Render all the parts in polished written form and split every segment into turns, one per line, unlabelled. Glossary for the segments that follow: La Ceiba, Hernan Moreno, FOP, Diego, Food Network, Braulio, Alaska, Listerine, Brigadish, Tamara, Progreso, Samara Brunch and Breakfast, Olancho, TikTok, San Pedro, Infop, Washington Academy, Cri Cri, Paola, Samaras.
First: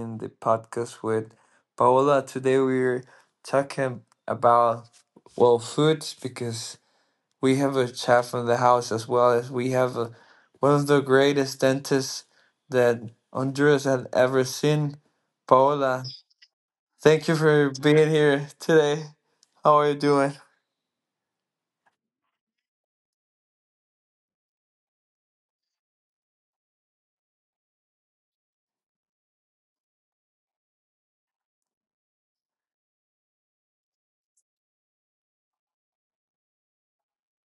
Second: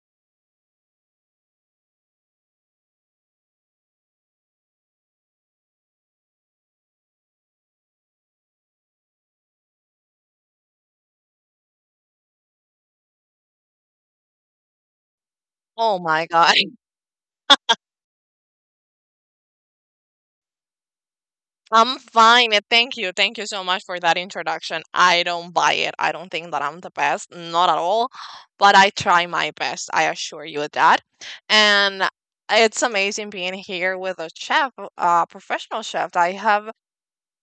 in the podcast with Paola. Today, we're talking about, foods because we have a chef in the house as well as we have one of the greatest dentists that Honduras had ever seen.
Oh
Paola,
my God.
thank you for being here today. How are you doing?
I'm fine. And Thank you. Thank you so much for that introduction. I don't buy it. I don't think that I'm the best. Not at all. But I try my best. I assure you of that. And it's amazing being here with a chef, a professional chef.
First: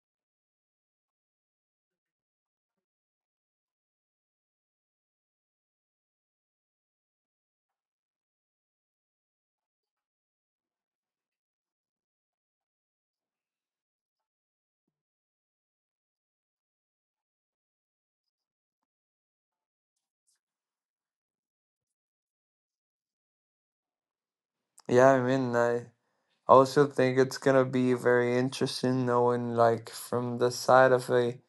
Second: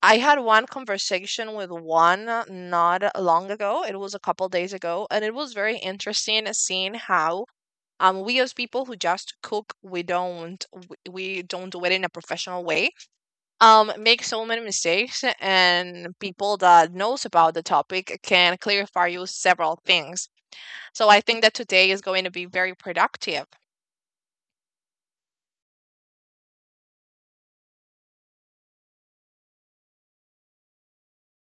I had one conversation with one not long ago. It was a couple days ago, and it was very interesting seeing how we as people who just cook, we don't do it in a professional way, make so many mistakes, and people that knows about the topic can clarify you several things. So I think that today is going to be very productive.
I also think it's gonna be very interesting knowing, like, from the side of a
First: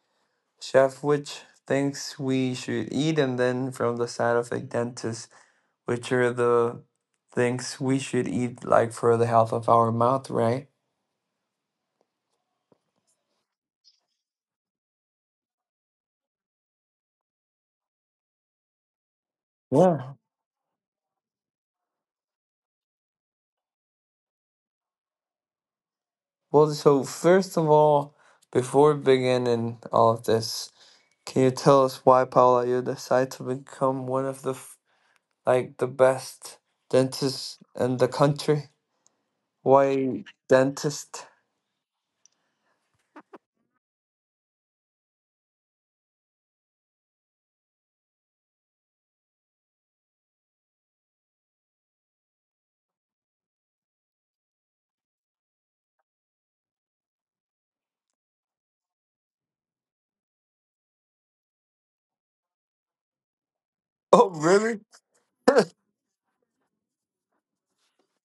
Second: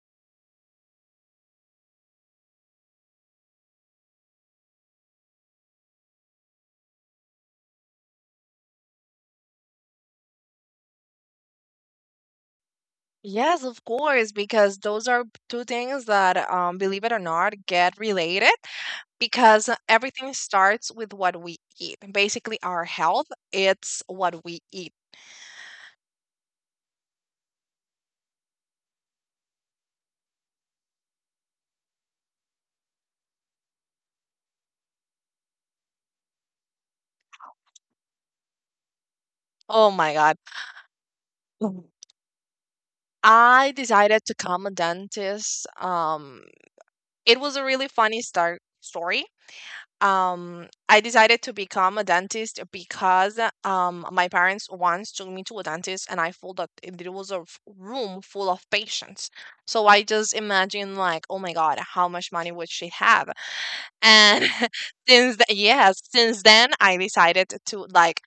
chef, which things we should eat, and then from the side of a dentist, which are the things we should eat, like for the health of our mouth, right?
Yes, of course, because those are two things that, believe it or not, get related, because
Yeah.
everything starts with what we eat. Basically our health, it's what we eat.
So first of all, before beginning all of this, can you tell us why Paula you decided to become one of like the best dentists in the country?
Oh my
Why
God.
dentist?
Mhm. I decided to come a dentist. It was a really funny start story. I decided to become a dentist because my parents once took me to a dentist, and I felt that there was a room full of patients. So I just imagine like, oh my God, how much money would she have?
Oh,
And
really?
yes, since then I decided to like,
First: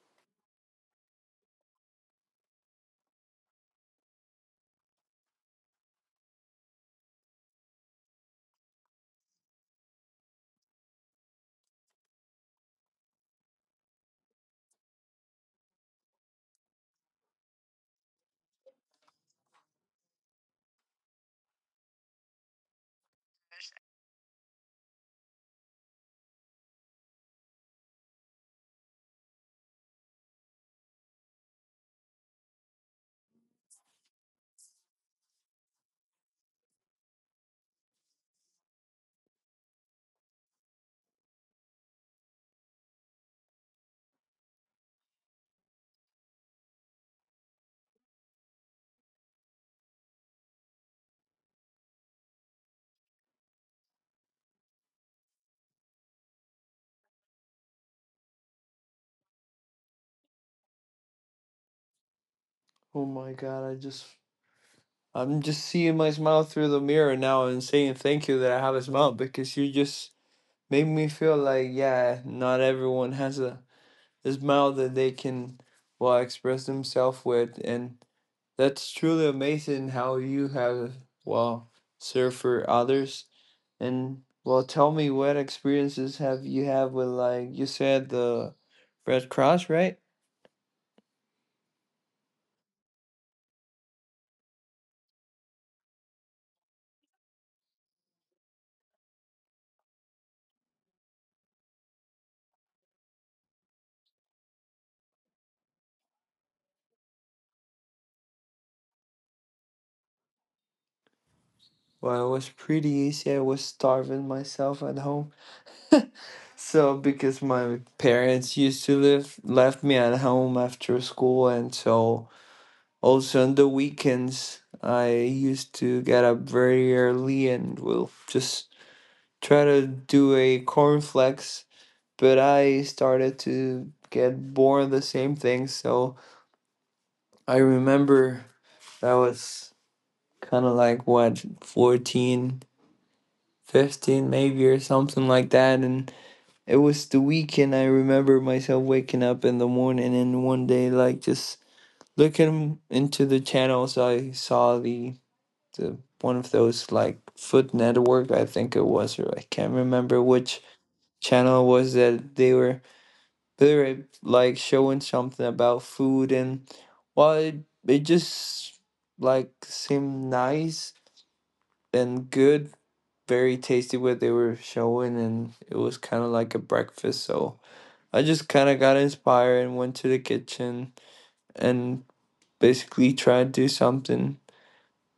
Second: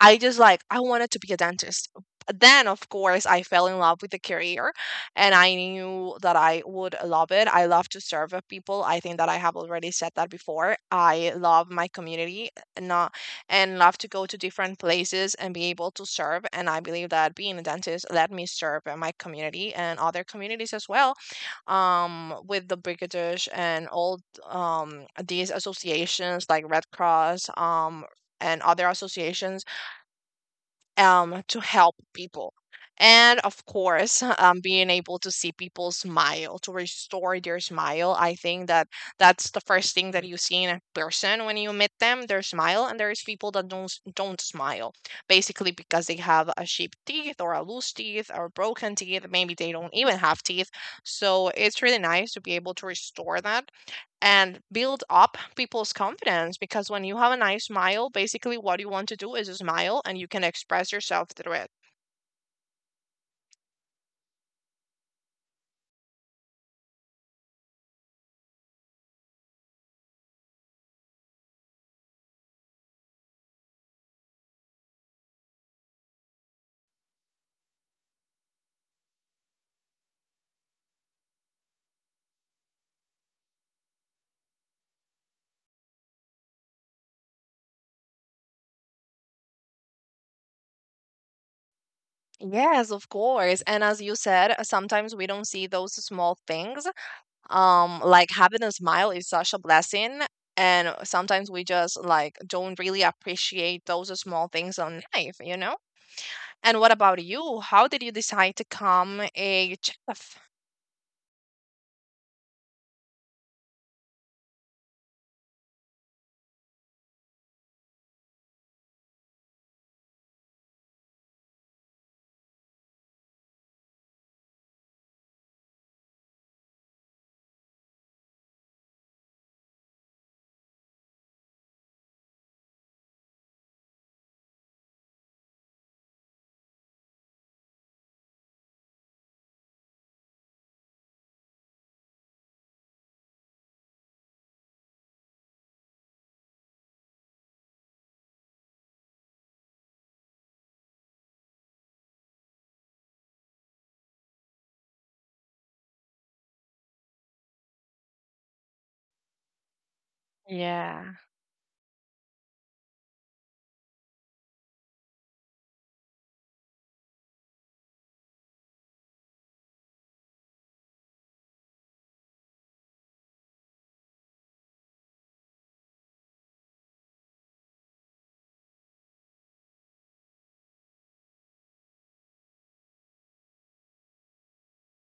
I just like, I wanted to be a dentist. But Then of course I fell in love with the career, and I knew that I would love it. I love to serve people. I think that I have already said that before. I love my community, and not, and love to go to different places and be able to serve, and I believe that being a dentist let me serve my community and other communities as well, with the Brigadish and all, these associations like Red Cross, and other associations, to help people. And of course, being able to see people smile, to restore their smile. I think that that's the first thing that you see in a person when you meet them, their smile. And there's people that don't smile, basically because they have a sheep teeth or a loose teeth or broken teeth. Maybe they don't even have teeth. So it's really nice to be able to restore that and build up people's confidence, because when you have a nice smile, basically what you want to do is smile, and you can express yourself through it.
Oh my God! I'm just seeing my smile through the mirror now and saying thank you that I have a smile because you just made me feel like, yeah, not everyone has a smile that they can, express themselves with. And that's truly amazing how you have, well, served for others. And, tell me what experiences have you had with, like, you said the Red Cross, right?
Yes, of course. And as you said, sometimes we don't see those small things. Like having a smile is such a blessing. And sometimes we just like don't really appreciate those small things in life, you know? And what about you? How did you decide to become a chef?
Well, it was pretty easy. I was starving myself at home, so because my parents used to live left me at home after school, and so also on the weekends I used to get up very early and will just try to do a cornflakes, but I started to get bored of the same thing. So I remember that was kind of like what, 14, 15, maybe, or something like that. And it was the weekend. I remember myself waking up in the morning and one day, like just looking into the channels, I saw the one of those like Food Network, I think it was, or I can't remember which
Yeah.
channel it was, that they were they were like showing something about food. And well, it just like seemed nice and good, very tasty what they were showing, and it was kind of like a breakfast. So I just kind of got inspired and went to the kitchen and basically tried to do something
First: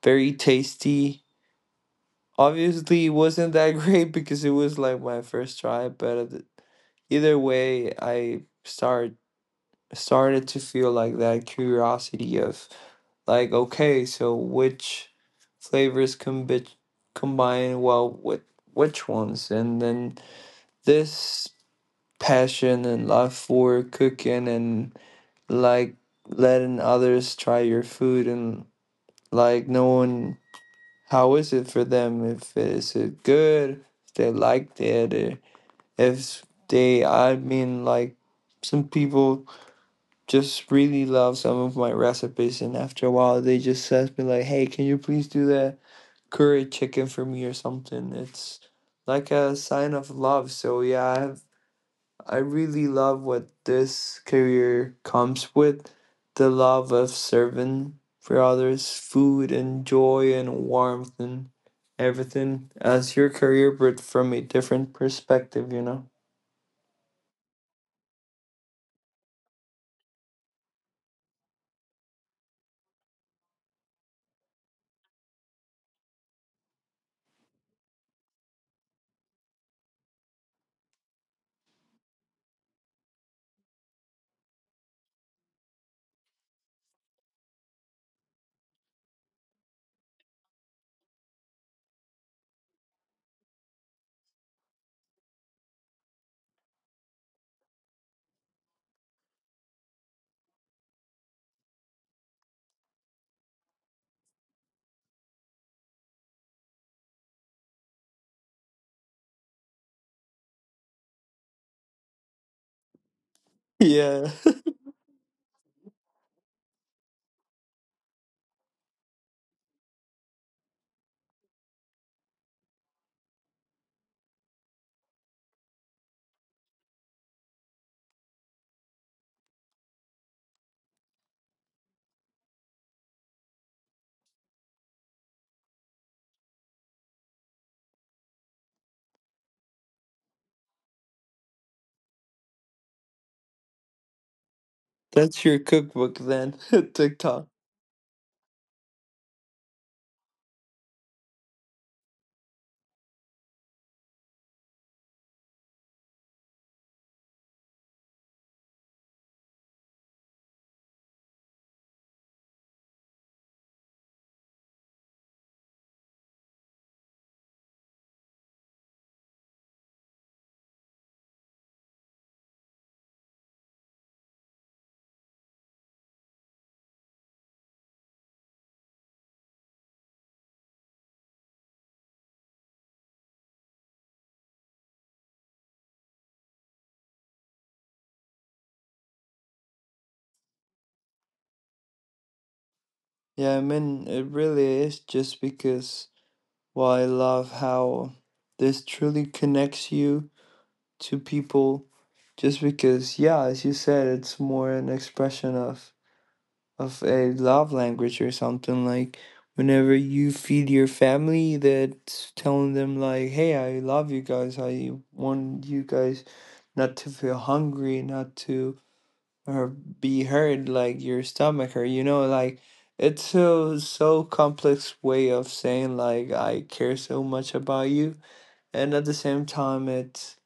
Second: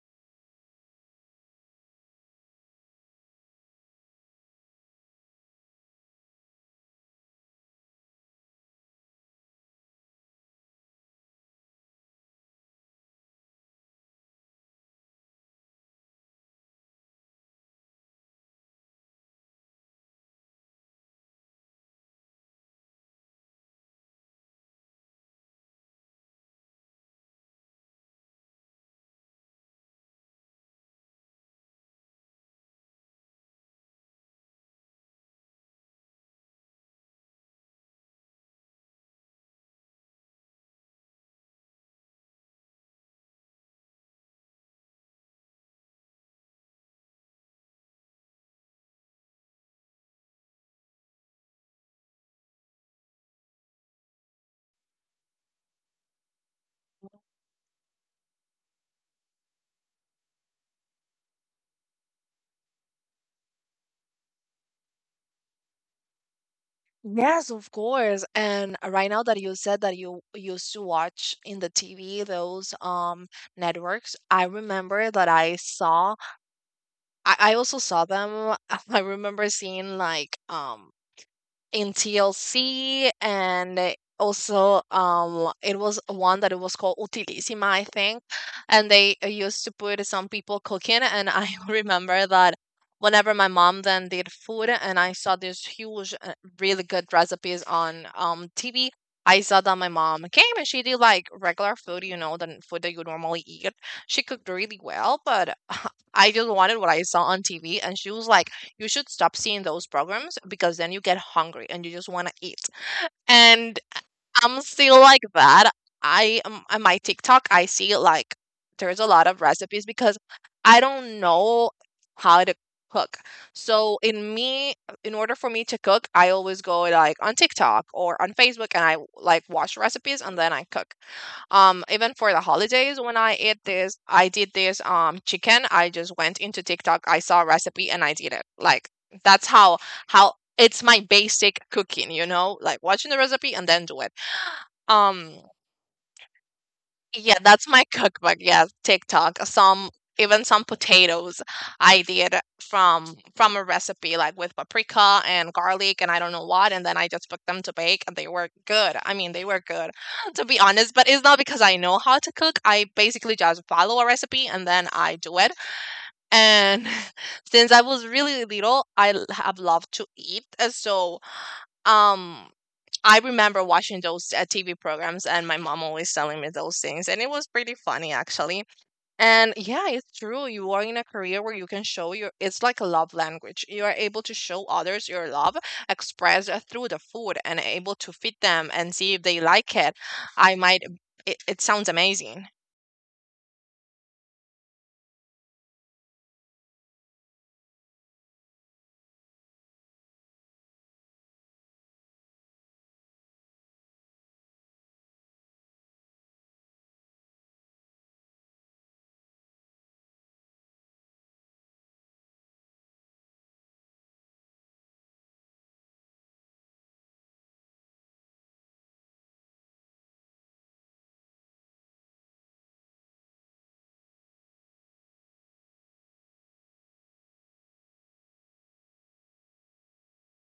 very tasty. Obviously, it wasn't that great because it was like my first try, but either way, I start started to feel like that curiosity of like, okay, so which flavors combi combine well with which ones? And then this passion and love for cooking and like letting others try your food and like knowing how is it for them, if it good, if they liked it, or if they I mean like some people just really love some of my recipes, and after a while they just ask me like, hey, can you please do that curry chicken for me or something. It's like a sign of love. So yeah, I really love what this career comes with, the love of serving for others, food and joy and warmth and everything as your career, but from a different perspective, you know?
Yes, of course. And right now that you said that you used to watch in the TV those networks, I remember in TLC, and also it was one that it was called utilissima, I think, and they used to put some people cooking, and I remember that whenever my mom then did food and I saw these huge, really good recipes on TV, I saw that my mom came and she did like regular food, you know, the food that you normally eat. She cooked really well, but I just wanted what I saw on TV, and she was like, you should stop seeing those programs because then you get hungry and you just want to eat. And
Yeah,
I'm still like that. I on my TikTok, I see like there's a lot of recipes because I don't know how to cook. So in me, in order for me to cook, I always go like on TikTok or on Facebook, and I like watch recipes and then I cook. Even for the holidays, when I ate this, I did this chicken. I just went into TikTok, I saw a recipe, and I did it. Like that's how it's my basic cooking, you know, like watching the recipe and then do it. Um,
that's your cookbook then,
yeah,
TikTok.
that's my cookbook. Yeah, TikTok. Some Even some potatoes I did from a recipe like with paprika and garlic and I don't know what, and then I just put them to bake and they were good. I mean, they were good to be honest, but it's not because I know how to cook. I basically just follow a recipe and then I do it. And since I was really little, have loved to eat. So, um, I remember watching those TV programs and my mom always telling me those things. And it was pretty funny, actually. And yeah, it's true. You are in a career where you can show your, it's like a love language. You are able to show others your love expressed through the food and able to feed them and see if they like it. I might, it sounds amazing.
Yeah, it really is, just because, well, I love how this truly connects you to people, just because, yeah, as you said, it's more an expression of a love language, or something like whenever you feed your family, that's telling them like, hey, I love you guys, I want you guys not to feel hungry, not to, or be hurt, like your stomach hurt, you know, like it's a so complex way of saying like, I care so much about you. And at the same time, it's,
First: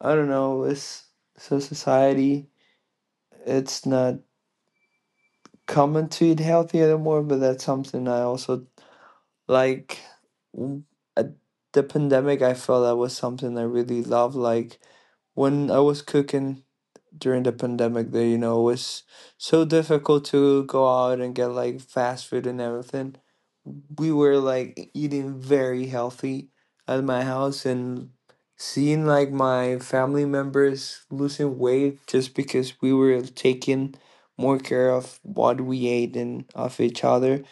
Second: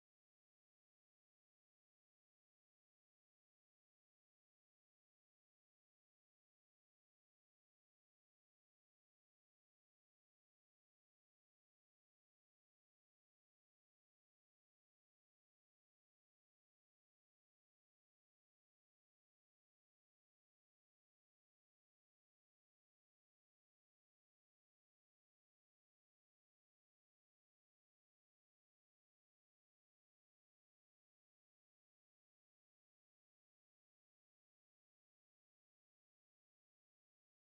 I don't know, it's so society, it's not common to eat healthy anymore. But that's something I also like, w- at the pandemic, I felt that was something I really loved. Like when I was cooking during the pandemic, that, you know, was so difficult to go out and get like fast food and everything, we were like eating very healthy at my house, and seeing like my family members losing weight just because we were taking more care of what we ate and of each other,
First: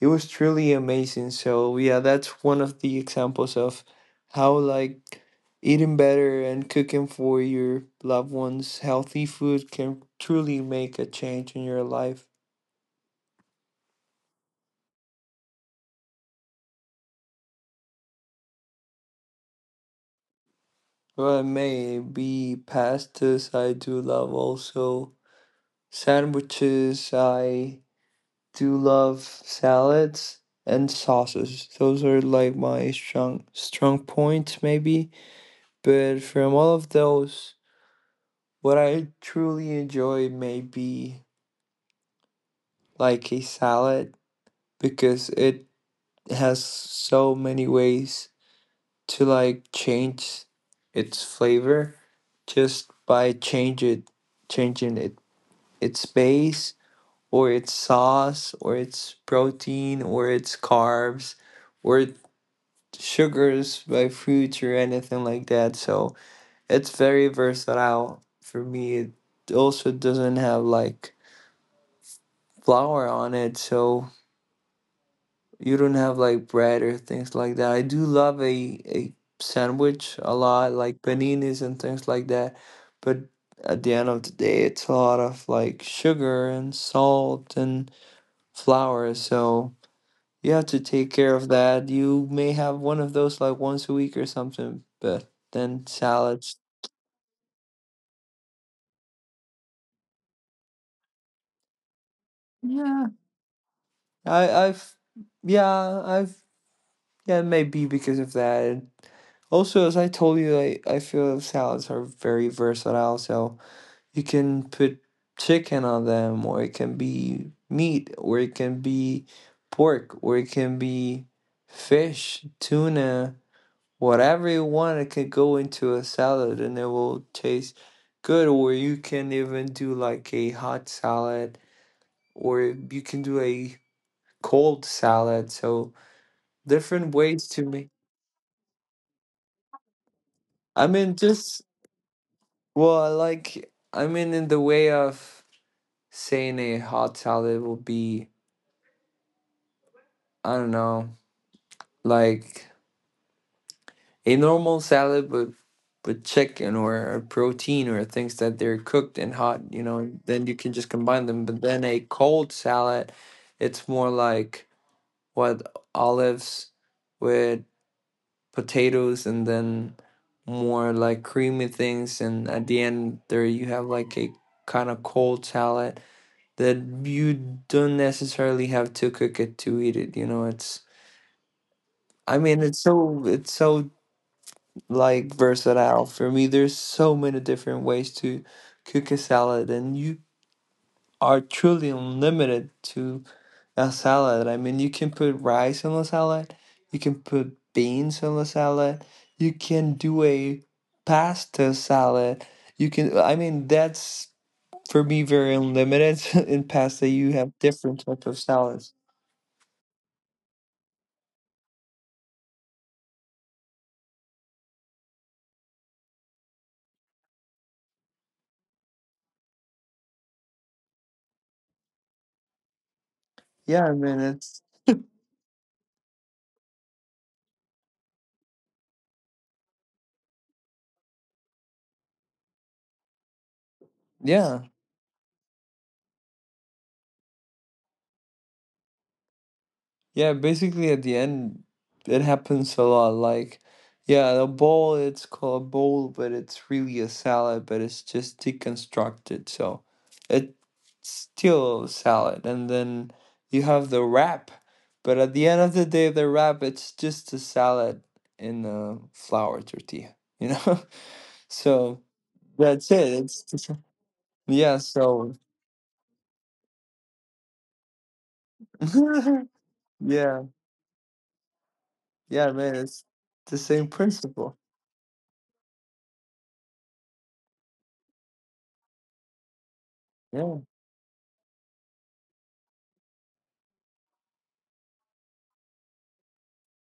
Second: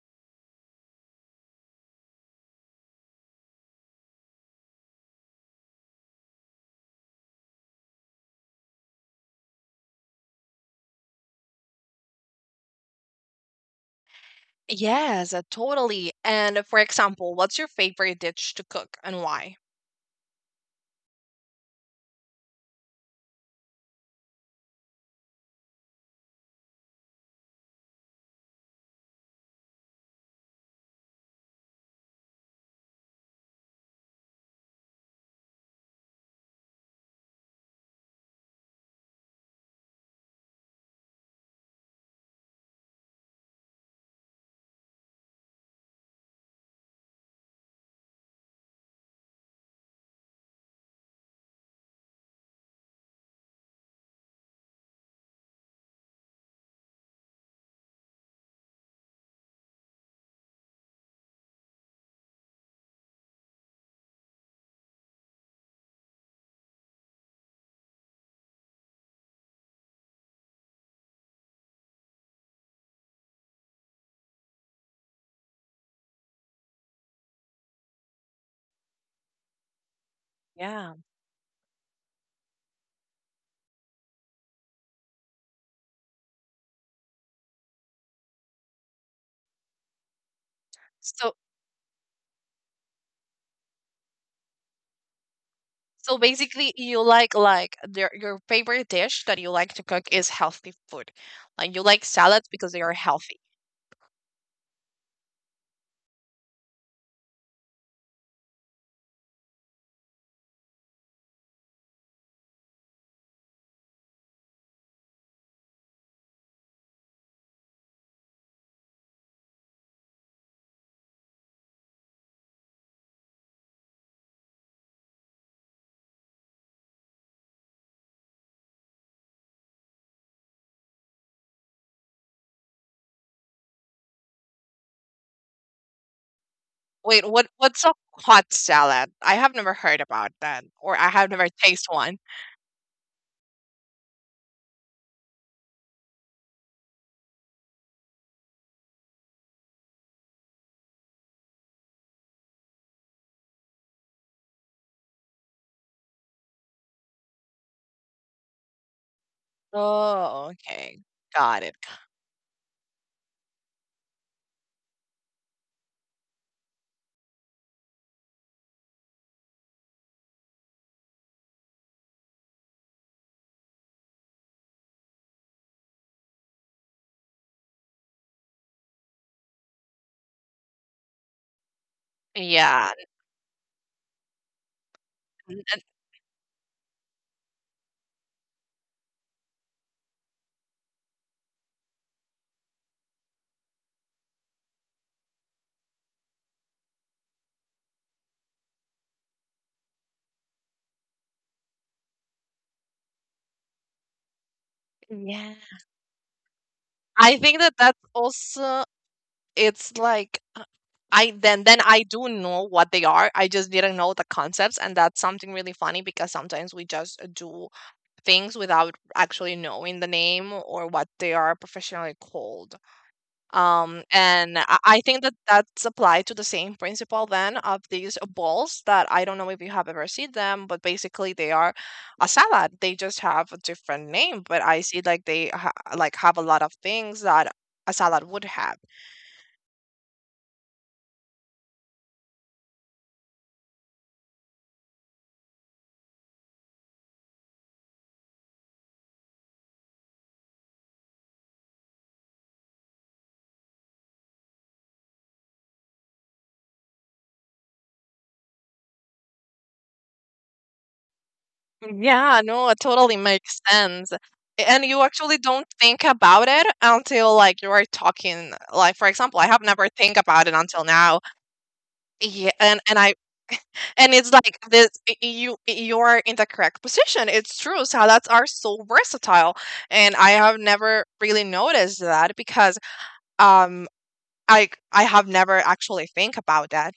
it was truly amazing. So yeah, that's one of the examples of how, like, eating better and cooking for your loved ones healthy food can truly make a change in your life.
Yes, totally. And for example, what's your favorite dish to cook and why?
Well, it may be pastas. I do love also sandwiches. I do love salads and sauces. Those are like my strong points maybe. But from all of those, what I truly enjoy may be like a salad, because it has so many ways to like change its flavor just by change it changing it, its base or its sauce or its protein or its carbs or sugars by fruits or anything like that. So it's very versatile for me. It also doesn't have like flour on it. So you don't have like bread or things like that. I do love a sandwich a lot,
Yeah.
like paninis and things like that. But at the end of the day, it's a lot of like sugar and salt and flour. So you have to take care of that. You may have one of those like once a week or something, but then
So
salads.
basically, you like their, your favorite dish that you like to cook is healthy food. Like you like salads because they are
Yeah,
healthy.
I, I've, yeah, maybe because of that. Also, as I told you, I feel salads are very versatile. So you can put chicken on them, or it can be meat, or it can be pork, or it can be fish, tuna, whatever you want. It can go into a salad and it will taste good. Or you can even do like a hot salad, or you can do a cold salad. So different
Wait,
ways
what
to make.
what's a hot salad? I have never heard about that,
I
or I
mean,
have never
just
tasted one.
well, I like. I mean, in the way of saying, a hot salad will be, I don't know, like a normal salad with chicken or a protein or things that they're cooked and hot, you know, and then you
Oh,
can just
okay,
combine them. But
got it.
then a cold salad, it's more like, what, olives with potatoes and then more like creamy things, and at the end there you have like a kind of cold salad that you don't necessarily have to cook it to eat it, you know. it's I mean, it's
Yeah,
so it's so like
n- n-
versatile for me. There's so many different ways to cook a salad, and you are truly unlimited to a salad. I mean, you can put rice on a salad, you can put beans on a salad, you can do a pasta salad. You can, that's for me very
yeah.
unlimited. In pasta, you
I
have
think that that's
different type of
also,
salads.
it's like, I then I do know what they are. I just didn't know the concepts, and that's something really funny because sometimes we just do things without actually knowing the name or what they are professionally called.
Yeah, I mean,
And
it's
I think that that's applied to the same principle then of these balls that I don't know if you have ever seen them, but basically they are a salad. They just have a different name,
yeah.
but I see like like have a lot of things that a salad would have.
Yeah, basically at the end, it happens a lot. Like, yeah, the bowl, it's called a bowl, but it's really a salad, but it's just deconstructed. So it's still a salad. And then you have the wrap, but at the end of the day, the wrap, it's just a salad in a flour tortilla, you know? So
Yeah, no, it
that's it.
totally
It's
makes
just,
sense.
yeah,
And you
so
actually don't think about it until like you are talking. Like for example, I have never think
yeah,
about it until now. Yeah,
yeah, man,
and
it's
I
the same
and it's like
principle.
this, you you're in the correct position. It's true. Salads are so versatile and I
Yeah.
have never really noticed that because um I have never actually think about that.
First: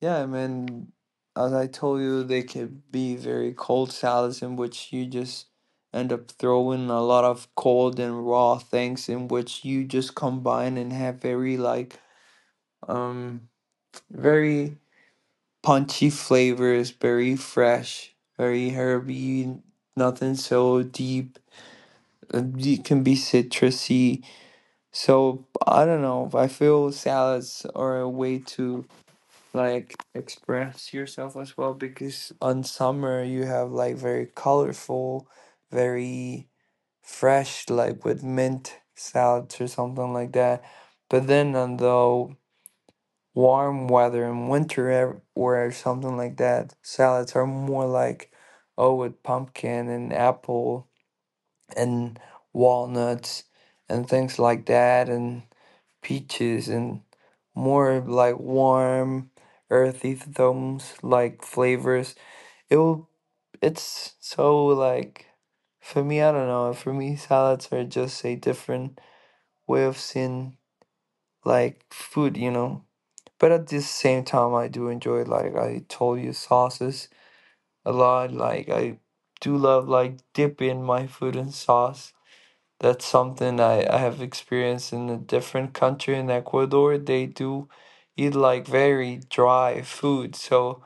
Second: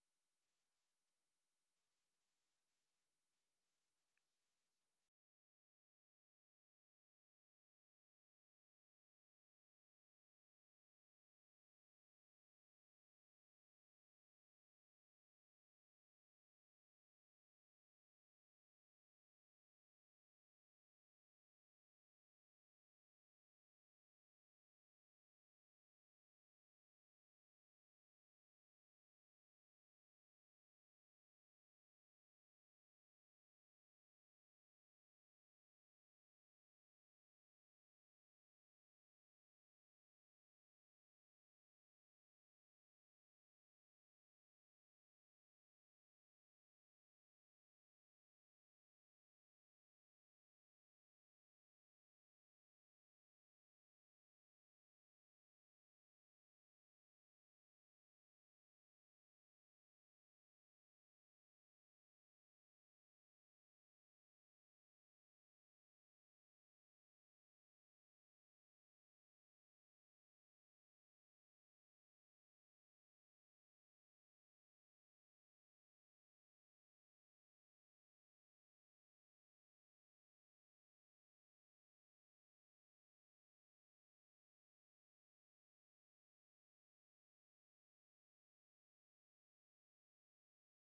Yeah, as I told you, they could be very cold salads in which you just end up throwing a lot of cold and raw things in which you just combine and have very like um very punchy flavors, very fresh, very herby, nothing so deep. It can be citrusy. So I don't know. I feel salads are a way to like express yourself as well, because on summer you have like very colorful, very fresh, like with mint salads or something like that. But then on the warm weather in winter, or something like that, salads are more like, oh, with pumpkin and apple and walnuts and things like that and peaches, and more like warm, earthy tones like flavors. It will it's so like, for me, I don't know. For me, salads are just a different way of seeing like food, you know. But at the same time, I do enjoy, like I told you, sauces a lot. Like I do love like dipping my food in sauce. That's something I have experienced in a different country. In Ecuador, they do eat like very dry food, so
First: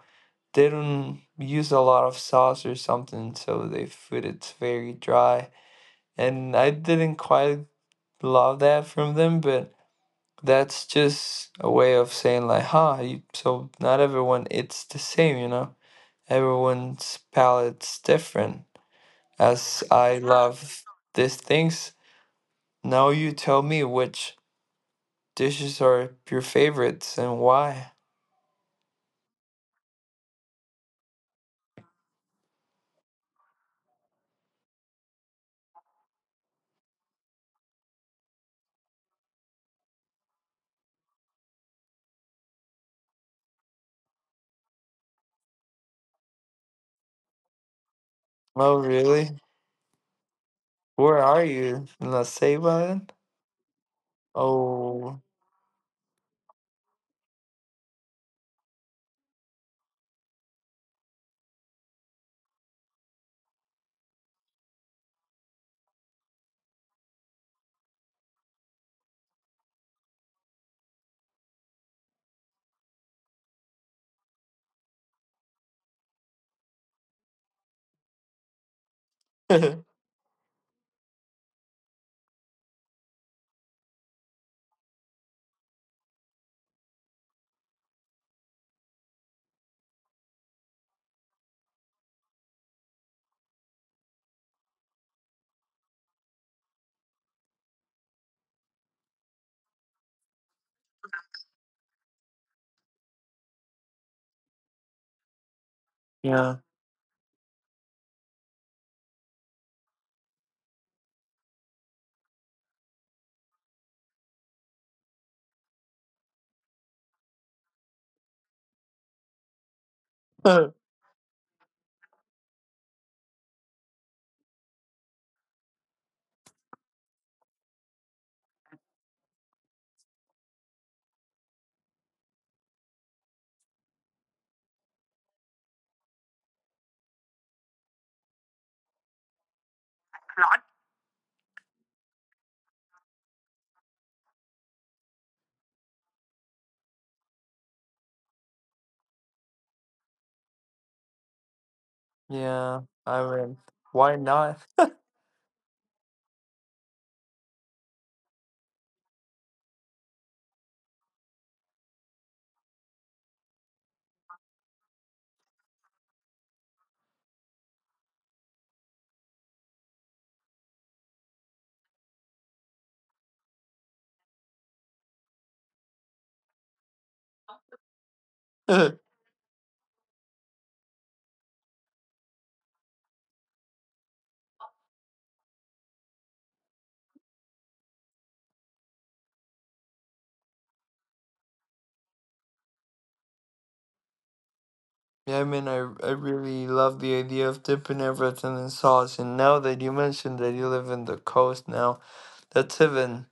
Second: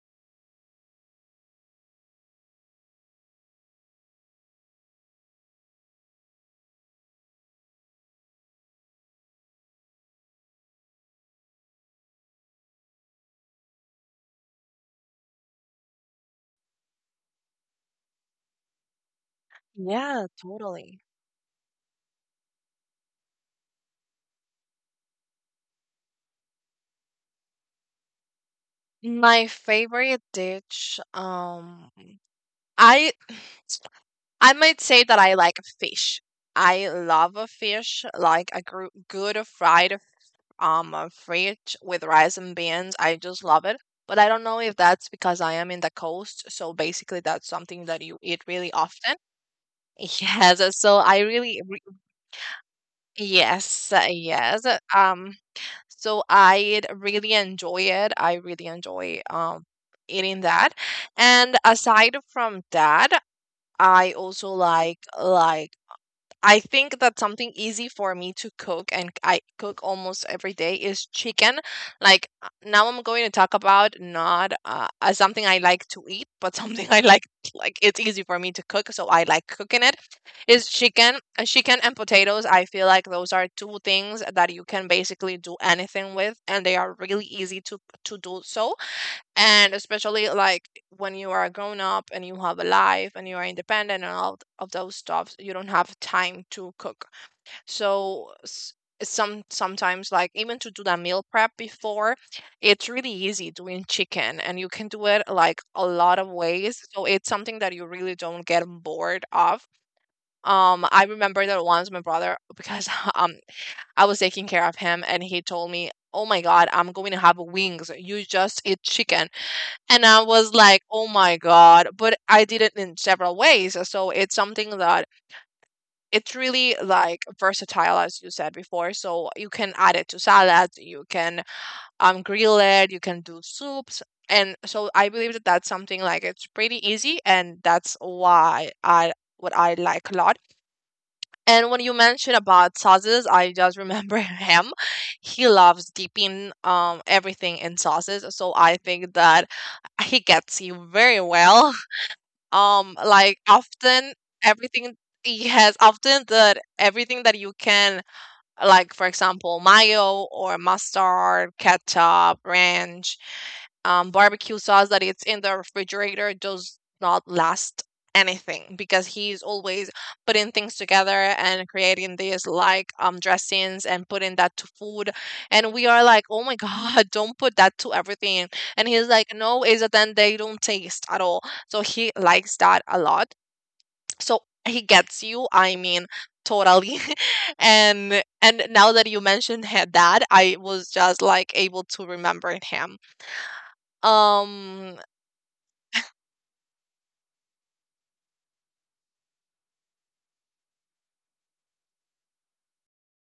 they don't use a lot of sauce or something, so they food it's very dry. And I didn't quite love that from them, but that's just a way of saying like, huh, you, so not everyone eats the same, you know? Everyone's palate's different. As I
Yeah,
love
totally.
these things, now you tell me which dishes are your favorites and why?
My favorite dish, I I might say that I like fish. I love a fish, like a good fried fish with rice and beans. I just love it. But I don't know if that's because I am in the coast, so basically that's something that you eat really
Oh,
often.
really?
Yes, so
Where are you? In the save button?
yes, yes.
Oh,
So I really enjoy it. I really enjoy eating that. And aside from that, I also like I think that something easy for me to cook and I cook almost every day is chicken. Like, now I'm going to talk about not, something I like to eat, but something I like it's easy for me to cook, so I like
yeah.
cooking it is chicken. Chicken and potatoes, I feel like those are two things that you can basically do anything with and they are really easy to do so. And especially like when you are a grown up and you have a life and you are independent and all of those stuff, you don't have time to cook. So sometimes like even to do that meal prep before, it's really easy doing chicken, and you can do it like a lot of ways, so it's something that you really don't get bored of. I remember that once my brother, because um I was taking care of him, and he told me, oh my God, I'm going to have wings, you just eat chicken. And I was like, oh my God. But I did it in several ways. So it's something that it's really like versatile, as you said before. So you can add it to salads, you can grill it, you can do soups. And so I believe that that's something like it's pretty easy. And that's why I what I like a lot. And when you mention about sauces, I just remember him. He loves dipping everything in sauces, so I think that he gets you very well.
yeah,
Like often
why not?
everything he has often that everything that you can, like for example mayo or mustard, ketchup, ranch, barbecue sauce that it's in the refrigerator does not last anything because he's always putting things together and creating these like dressings and putting that to food. And we are like, oh my god, don't put that to everything. And
yeah,
he's like, no, is that then they don't taste at all. So he likes that a lot. So he gets you, I mean, totally. And now that you mentioned that I was just like able to remember him. um
I really love the idea of dipping everything in sauce. And now that you mentioned that you live in the coast now, that's even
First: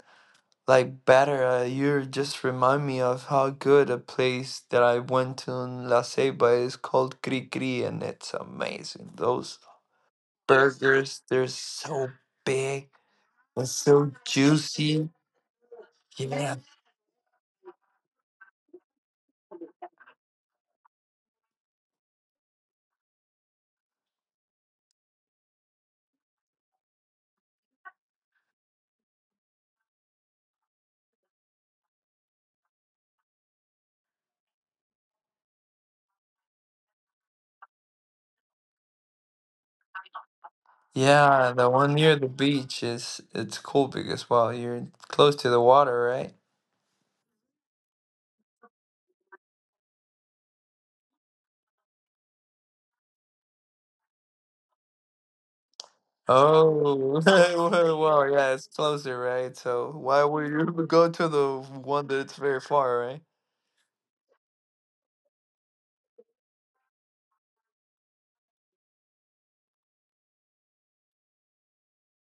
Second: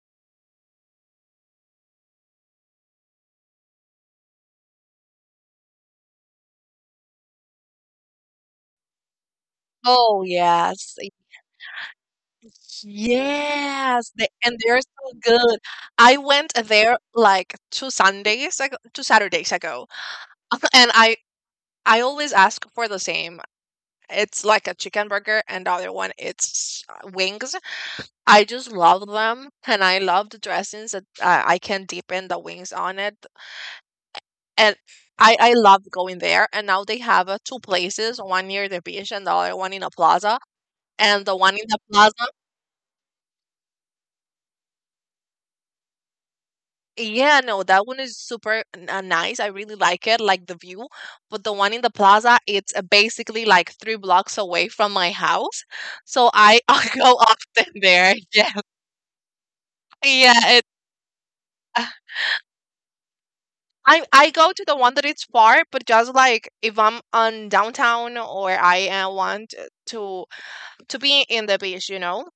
like better. You just remind me of how good a place that I went to in La Ceiba is called Cri Cri, and it's amazing. Those
oh yes.
burgers. They're so big and
Yes,
so
they, and they're
juicy.
so good. I went
Yeah.
there like two Sundays ago, two Saturdays ago. And I always ask for the same. It's like a chicken burger, and the other one it's wings. I just love them, and I love the dressings that I can deepen the wings on it. And I love going there. And now they have two places, one near the beach and the other one in a plaza. And the
Yeah,
one in
the
the
one near
plaza,
the beach is it's cool because well, you're close to the water, right?
yeah, no, that one is super nice. I really like it, like the view. But the one in the plaza, it's basically like three blocks away from my house, so I go
Oh,
often there.
well,
Yeah,
yeah, it's closer, right? So why would
yeah, it.
you go to the
uh,
one that's very far, right?
I go to the one that is far, but just like if I'm on downtown or I want to to be in the beach, you know.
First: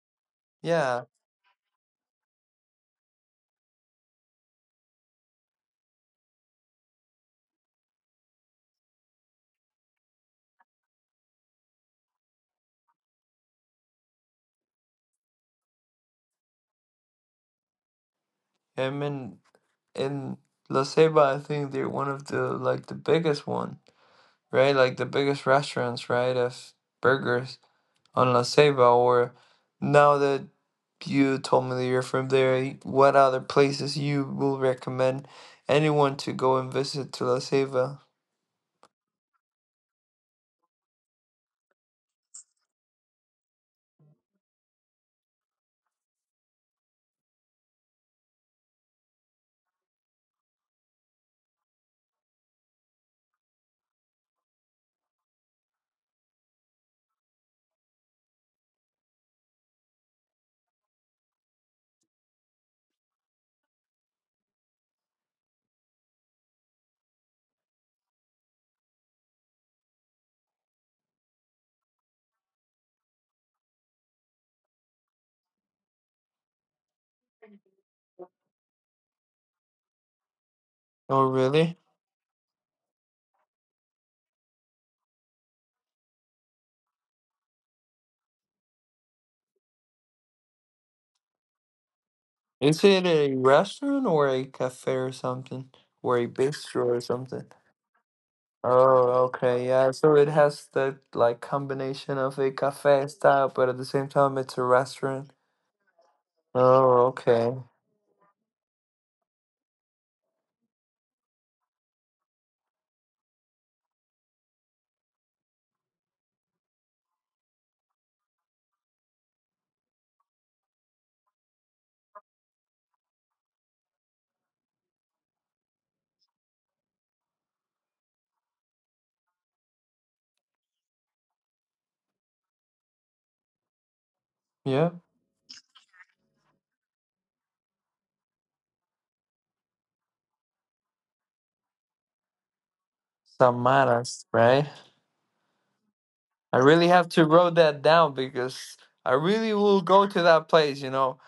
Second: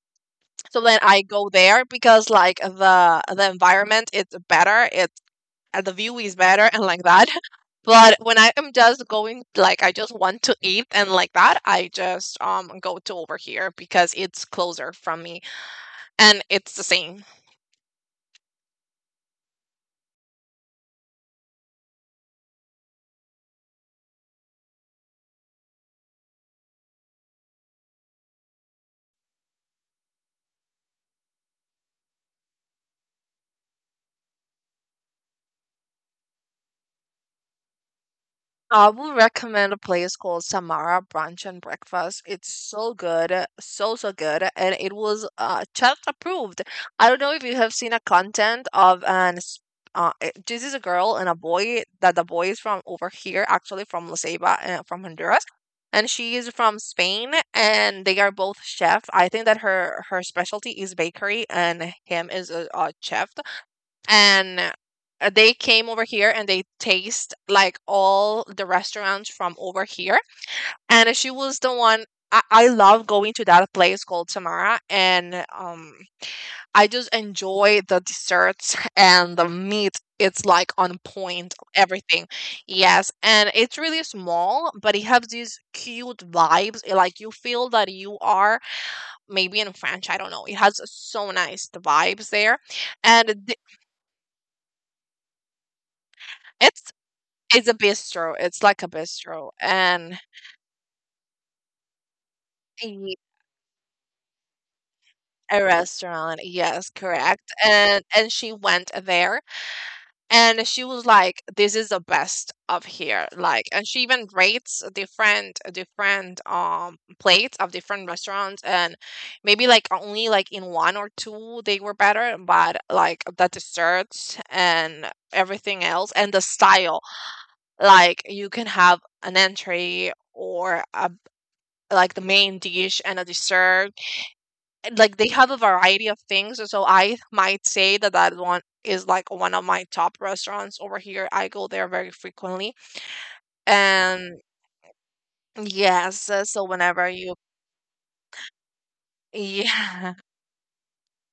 So then
Yeah,
I go there because like the environment is better, it's the view is better and like that. But when I am just going, like I just want to eat and like that, I just go to over here because it's closer from me and it's the same.
I mean, in La Ceiba, I think they're one of the, like, the biggest one, right? Like the biggest restaurants, right, of burgers on La Ceiba. Or now that you told me that you're from there, what other places you will recommend anyone to go and visit to La Ceiba?
I will recommend a place called Samara Brunch and Breakfast. It's so good, so good, and it was chat approved. I don't know if you have seen a content of this is a girl and a boy that the boy is from over here, actually from La Ceiba, from Honduras, and she is from Spain, and they are both chef. I think that her specialty is bakery, and him is a chef, and they came over here and they taste like all the restaurants from over here. And she was the one. I love going to that place called Tamara, and I just enjoy the desserts and the meat. It's like on
Oh,
point
really?
everything. Yes, and it's really small, but it has these cute vibes. It, like you feel that you are maybe in French, I don't know, it has so nice the vibes there.
Is it
And
a
th-
restaurant or a cafe or something, or a bistro
it's
or something?
it's a bistro, it's like a
Oh,
bistro
okay, yeah. So
and
it has the like combination of a cafe
a
style, but at the same time it's a restaurant.
a restaurant, yes,
Oh,
correct,
okay.
and she went there, and she was like, "This is the best of here," like, and she even rates different plates of different restaurants, and maybe, like, only, like, in 1 or 2 they were better, but, like, the desserts and everything else and the style, like, you can have an entree or a like the main dish and a dessert.
Yeah.
And, like, they have a variety of things. So I might say that that one is like one of my top restaurants over here. I go there very frequently.
Samaras,
And
right?
yes,
I
so
really
whenever
have to
you,
wrote that down because I really will go
yeah,
to that place.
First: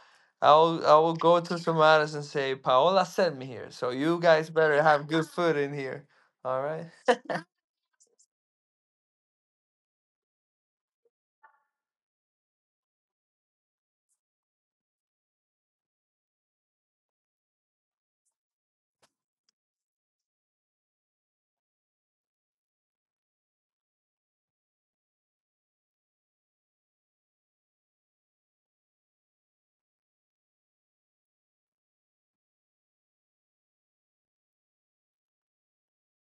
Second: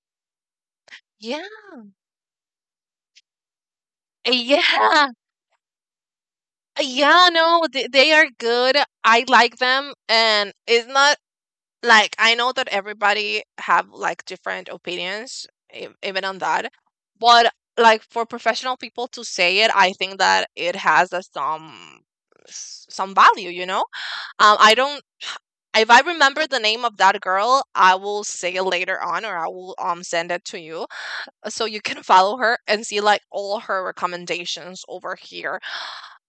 I will go
yeah,
to Samara's and say, Paola sent me here, so you guys better have
yeah,
good food in here. All right.
yeah, no, they are good. I like them. And it's not. Like, I know that everybody have, like, different opinions e even on that, but, like, for professional people to say it, I think that it has a some s some value, you know? I don't. If I remember the name of that girl, I will say it later on, or I will, send it to you, so you can follow her and see, like, all her recommendations over here.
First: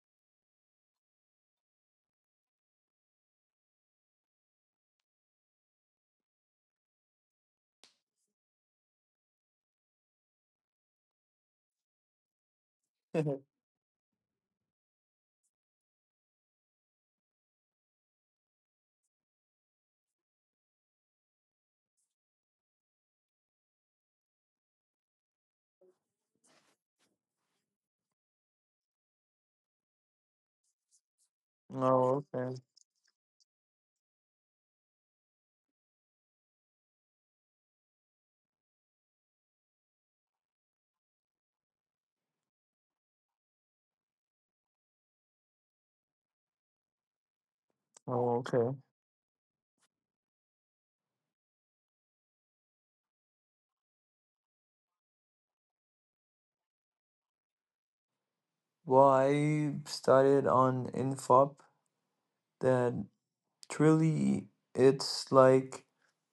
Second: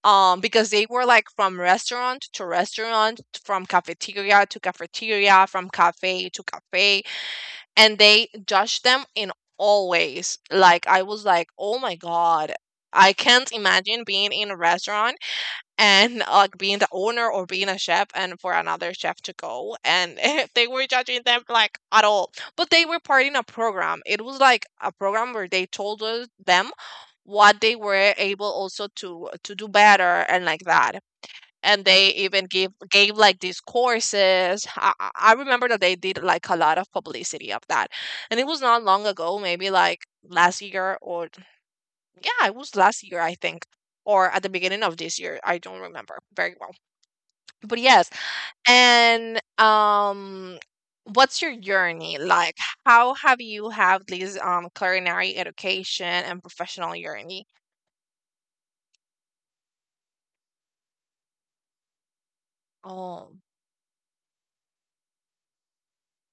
Because they were like from restaurant to restaurant, from cafeteria to cafeteria, from cafe to cafe, and they judged them in all ways. Like I was like, oh my god, I can't imagine being in a restaurant and like being the owner or being a chef and for another chef to go and they were judging them like at all. But they were part in a program. It was like a program where they told them what they were able also to do better and like that. And they
Oh,
even
okay.
gave like these courses. I remember that they did like a lot of publicity of that, and it was not long ago, maybe like last year or yeah, it was last year, I think, or at the beginning of this year. I don't remember very well. But yes,
Oh, okay.
and what's your journey like? How have you have this culinary education and professional journey?
Well, I started on Infop, that
Oh,
truly it's like,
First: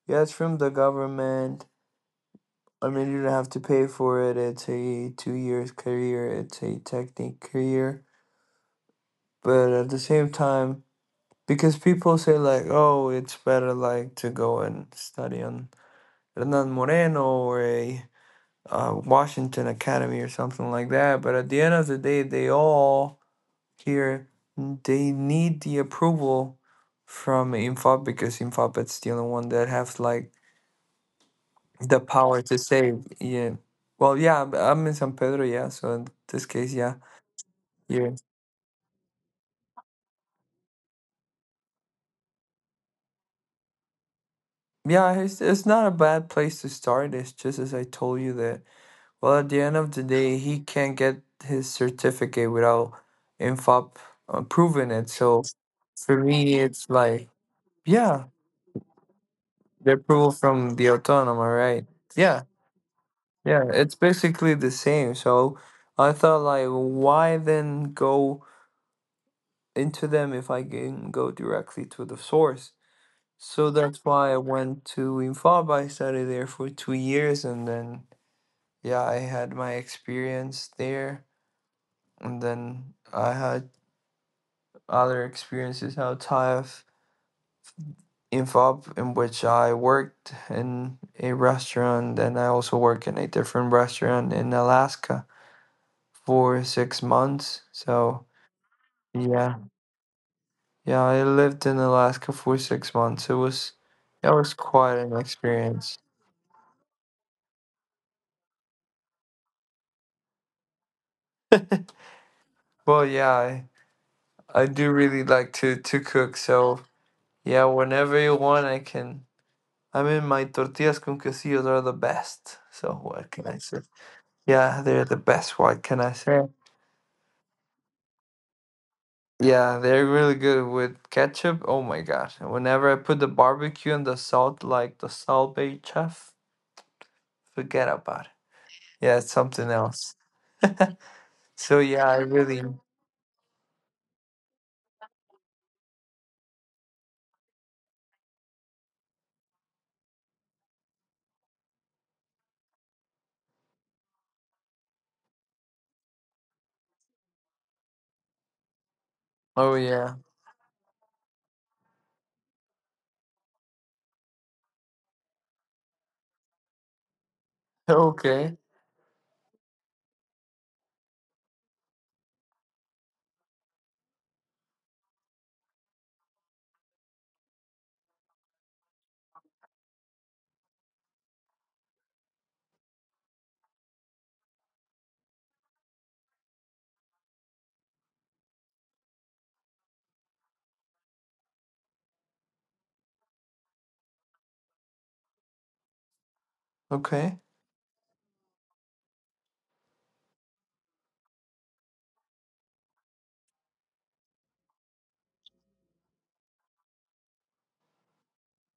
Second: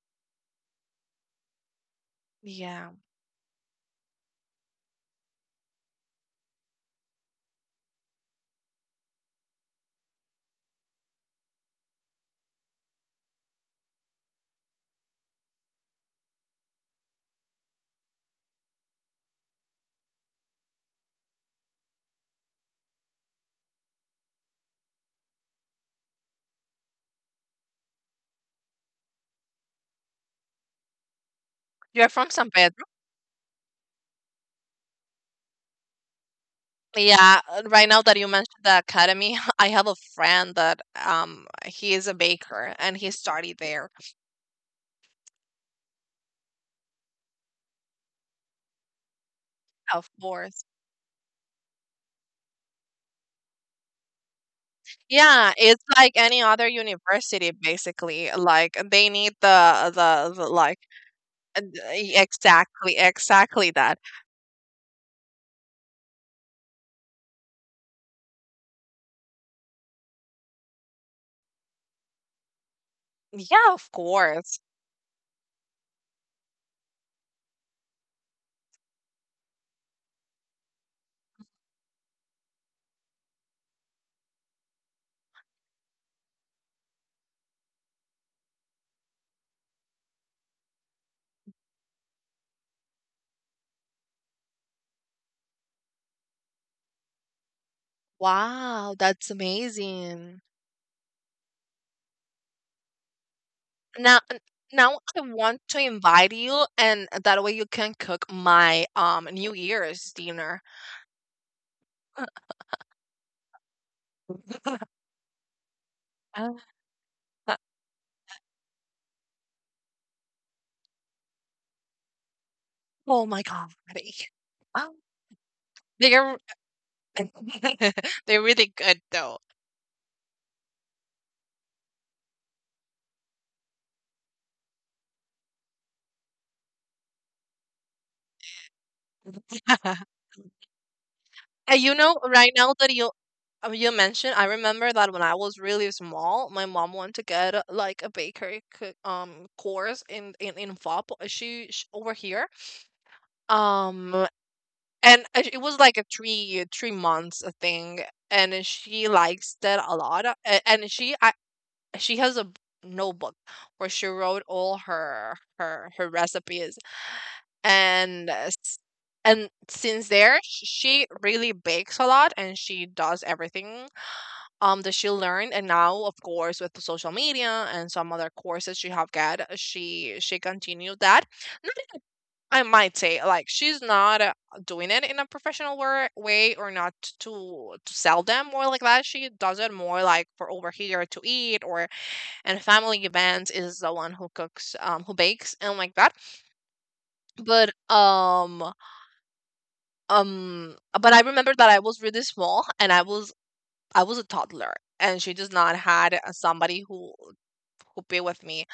yeah, it's from the government. I
yeah.
mean, you don't have to pay for it. It's a 2 years career, it's a technique career. But at the same time, because people say like, oh, it's better like to go and study on Hernan Moreno or a Washington Academy or something like that. But at the end of the day, they all here, they need the approval from Infop, because Infop is the only one that has like the
You're from
power
San
to
Pedro?
say, yeah. Well, yeah, I'm am in San Pedro, yeah. So in this case, yeah,
Yeah, right now
yeah,
that you mentioned the academy, I have a friend that he is a baker and he studied there,
yeah. It's not a bad place to start. It's just as I told you that. Well, at the end of the
of
day, he
course.
can't get his certificate without INFOP proving it. So
Yeah, it's like
for
any
me,
other
it's like,
university
yeah,
basically. Like they need
the
the
approval
the, the
from
like
the autonoma, right? Yeah,
exactly
yeah,
exactly
it's
that.
basically the same. So I thought, like, why then go into them if I can go directly to the source? So
Yeah, of
that's why I
course.
went to INFOP. I studied there for 2 years, and then, yeah, I had my experience there, and then I had other experiences outside of InfoUp, in which I worked in a restaurant, and I also work in a different restaurant in Alaska for 6 months. So
Wow, that's
yeah,
amazing.
yeah, I lived in Alaska for 6 months. It was
Now
That
n-
was quite
now
an
I want to
experience.
invite you and that way you can cook my New Year's dinner.
Well, yeah, I do really like to cook. So yeah, whenever you want, I can. I mean, my tortillas con quesillos are the best. So
Oh
what
my
can I
God.
say? Yeah, they're the best. What can I
They're
say?
they're really good though.
Yeah, yeah, they're really good with ketchup. Oh my gosh. And whenever I put the barbecue and the salt, like the salt bay chef, forget about it. Yeah, it's something else. So
And you
yeah, I
know, right
really.
now that you mentioned, I remember that when I was really small, my mom wanted to get like a bakery course in FOP. She, sh over here, um, and it was like a three three months thing, and she likes
Oh
that a
yeah.
lot. A- And she I She has a notebook where she wrote all her recipes and uh,
Okay.
s- and since there she really bakes a lot and she does everything that she learned. And now of course with the social media and some other courses she have got she continued that. Not in a- I might say like she's not doing it in a professional way, or not to sell them, or like that she does it more like for over here to eat, or and family events is the one who cooks, who bakes and like that.
Okay.
But but I remember that I was really small and I was a toddler, and she just not had somebody who be with me.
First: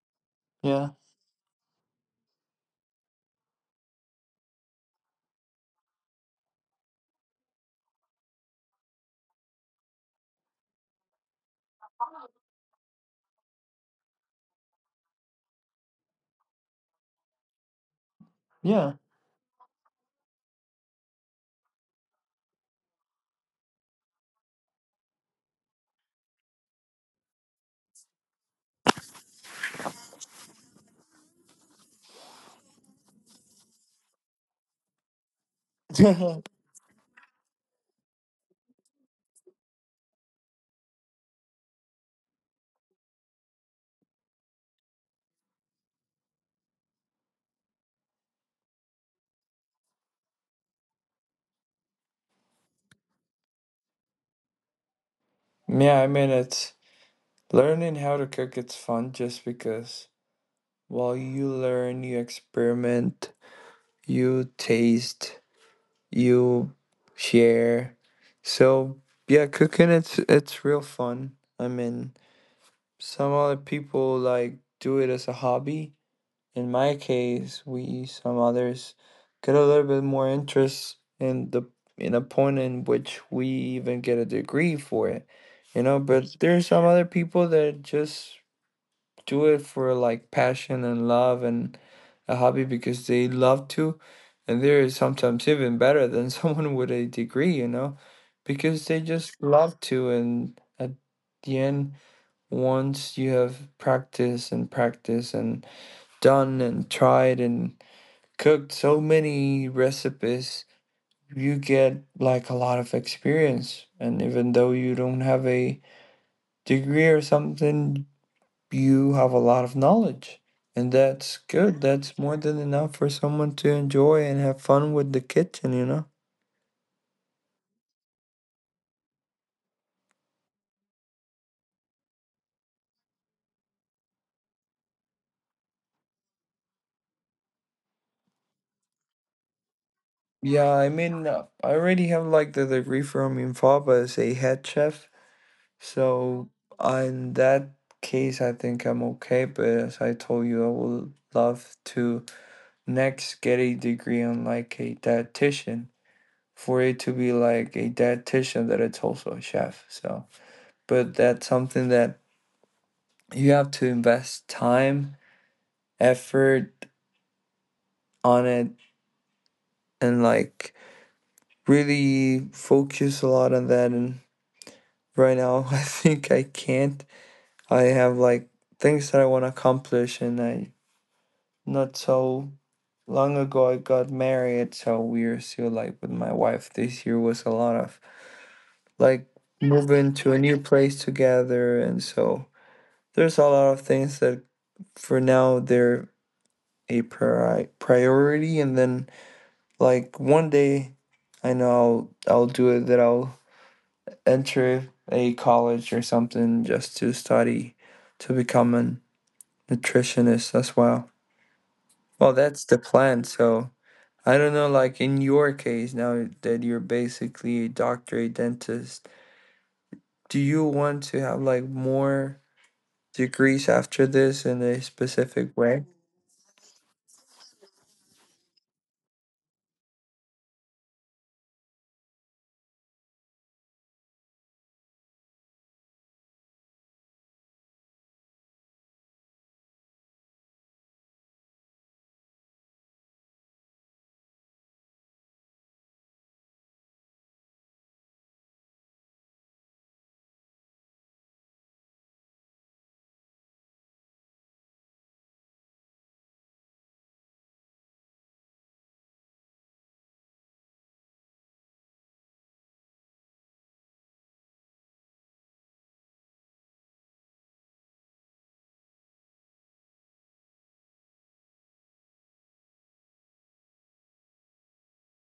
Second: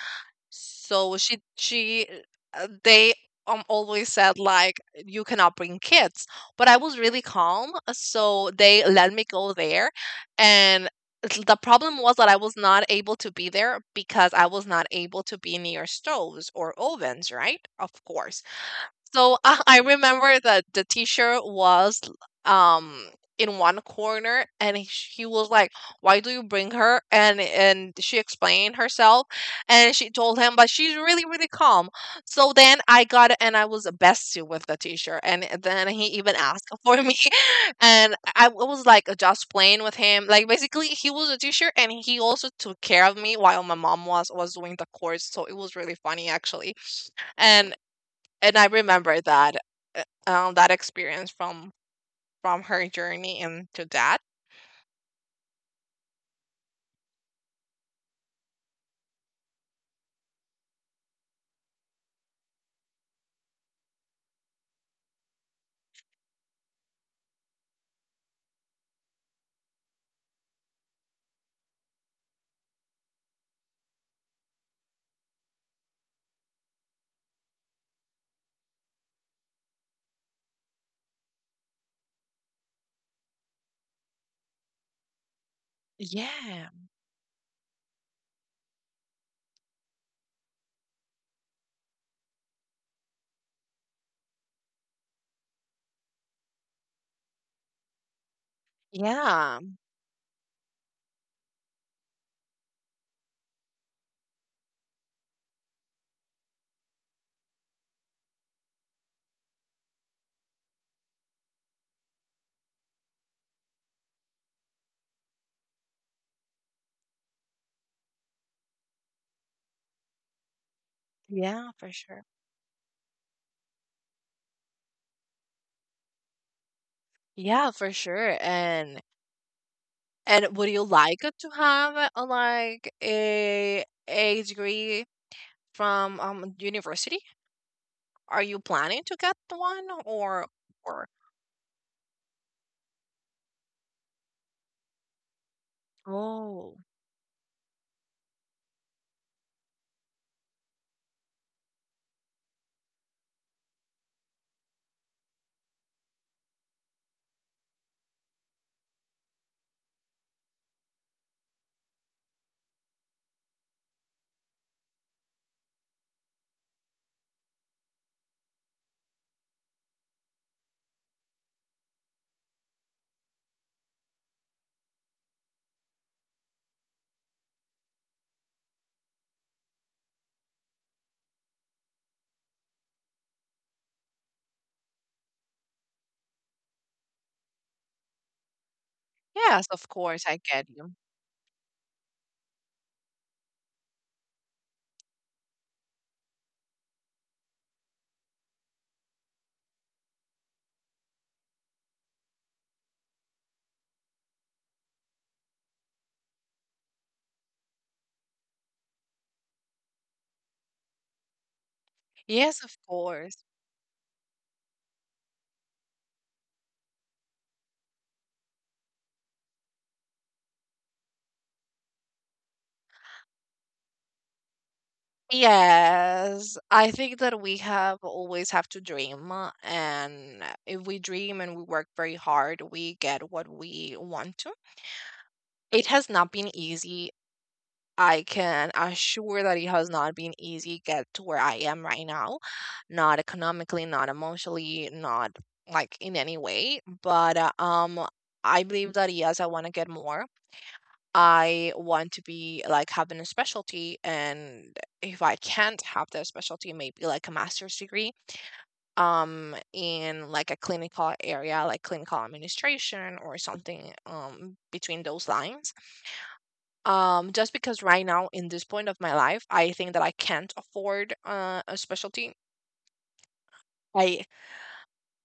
Yeah.
So she they always said like, you cannot bring kids, but I was really calm, so they let me go there, and the problem was that I was not able to be there because I was not able to be near stoves or ovens, right? Of course.
Yeah.
So I remember that the teacher was um in one corner and he was like, "Why do you bring her?" And she explained herself, and she told him, but she's really really calm. So then I got it and I was bestie with the teacher, and then he even
Yeah,
asked for me. And I was like just playing with him. Like basically he was a teacher and he also took care of me while my mom was doing the course. So it was really funny actually. And and I remember that, that experience from her journey into that.
I mean, it's learning how to cook. It's fun just because while you learn, you experiment, you taste, you share. So yeah, cooking it's real fun. I mean, some other people like do it as a hobby. In my case, we some others get a little bit more interest in a point in which we even get a degree for it. You know, but there's
Yeah.
some other people that just do it for like passion and love and a hobby because they love to, and they're sometimes even better than someone with a degree because they just
Yeah.
love to. And at the end, once you have practiced and practiced and done and tried and cooked so many recipes, you get like a lot of experience. And even though you don't have a degree or something, you have a lot of knowledge, and that's
Yeah,
good.
for
That's
sure.
more than enough for someone to enjoy and have fun with the kitchen.
Yeah, for sure. And would you like to have like a degree from university? Are you planning to get one
Yeah, I
or...
mean, I already have like the degree from infaba as a head chef. So
Oh.
in that case, I think I'm okay. But as I told you, I would love to next get a degree on like a dietitian, for it to be like a dietitian that it's also a chef. So but that's something that you have to invest time, effort on it, and like really focus a lot on that. And right now, I think I can't. I have like things that I want to accomplish, and I, not so long ago, I got married. So we're still like with my wife. This year was a lot of like
Yes, of
moving
course,
to
I
a new
get you.
place together, and so there's a lot of things that for now they're a priority, and then, like, one day, I know I'll do it, that I'll enter a college or something just to study to become a nutritionist as well. Well,
Yes,
that's
of
the plan.
course.
So I don't know, like in your case, now that you're basically a doctor, a dentist, do you want to have like more degrees after this in a specific way?
Yes, I think that we have always have to dream, and if we dream and we work very hard, we get what we want to. It has not been easy. I can assure that it has not been easy get to where I am right now, not economically, not emotionally, not like in any way. But I believe that yes, I want to get more. I want to be like having a specialty, and if I can't have that specialty, maybe like a master's degree in like a clinical area, like clinical administration or something between those lines. Just because right now in this point of my life I think that I can't afford a specialty. i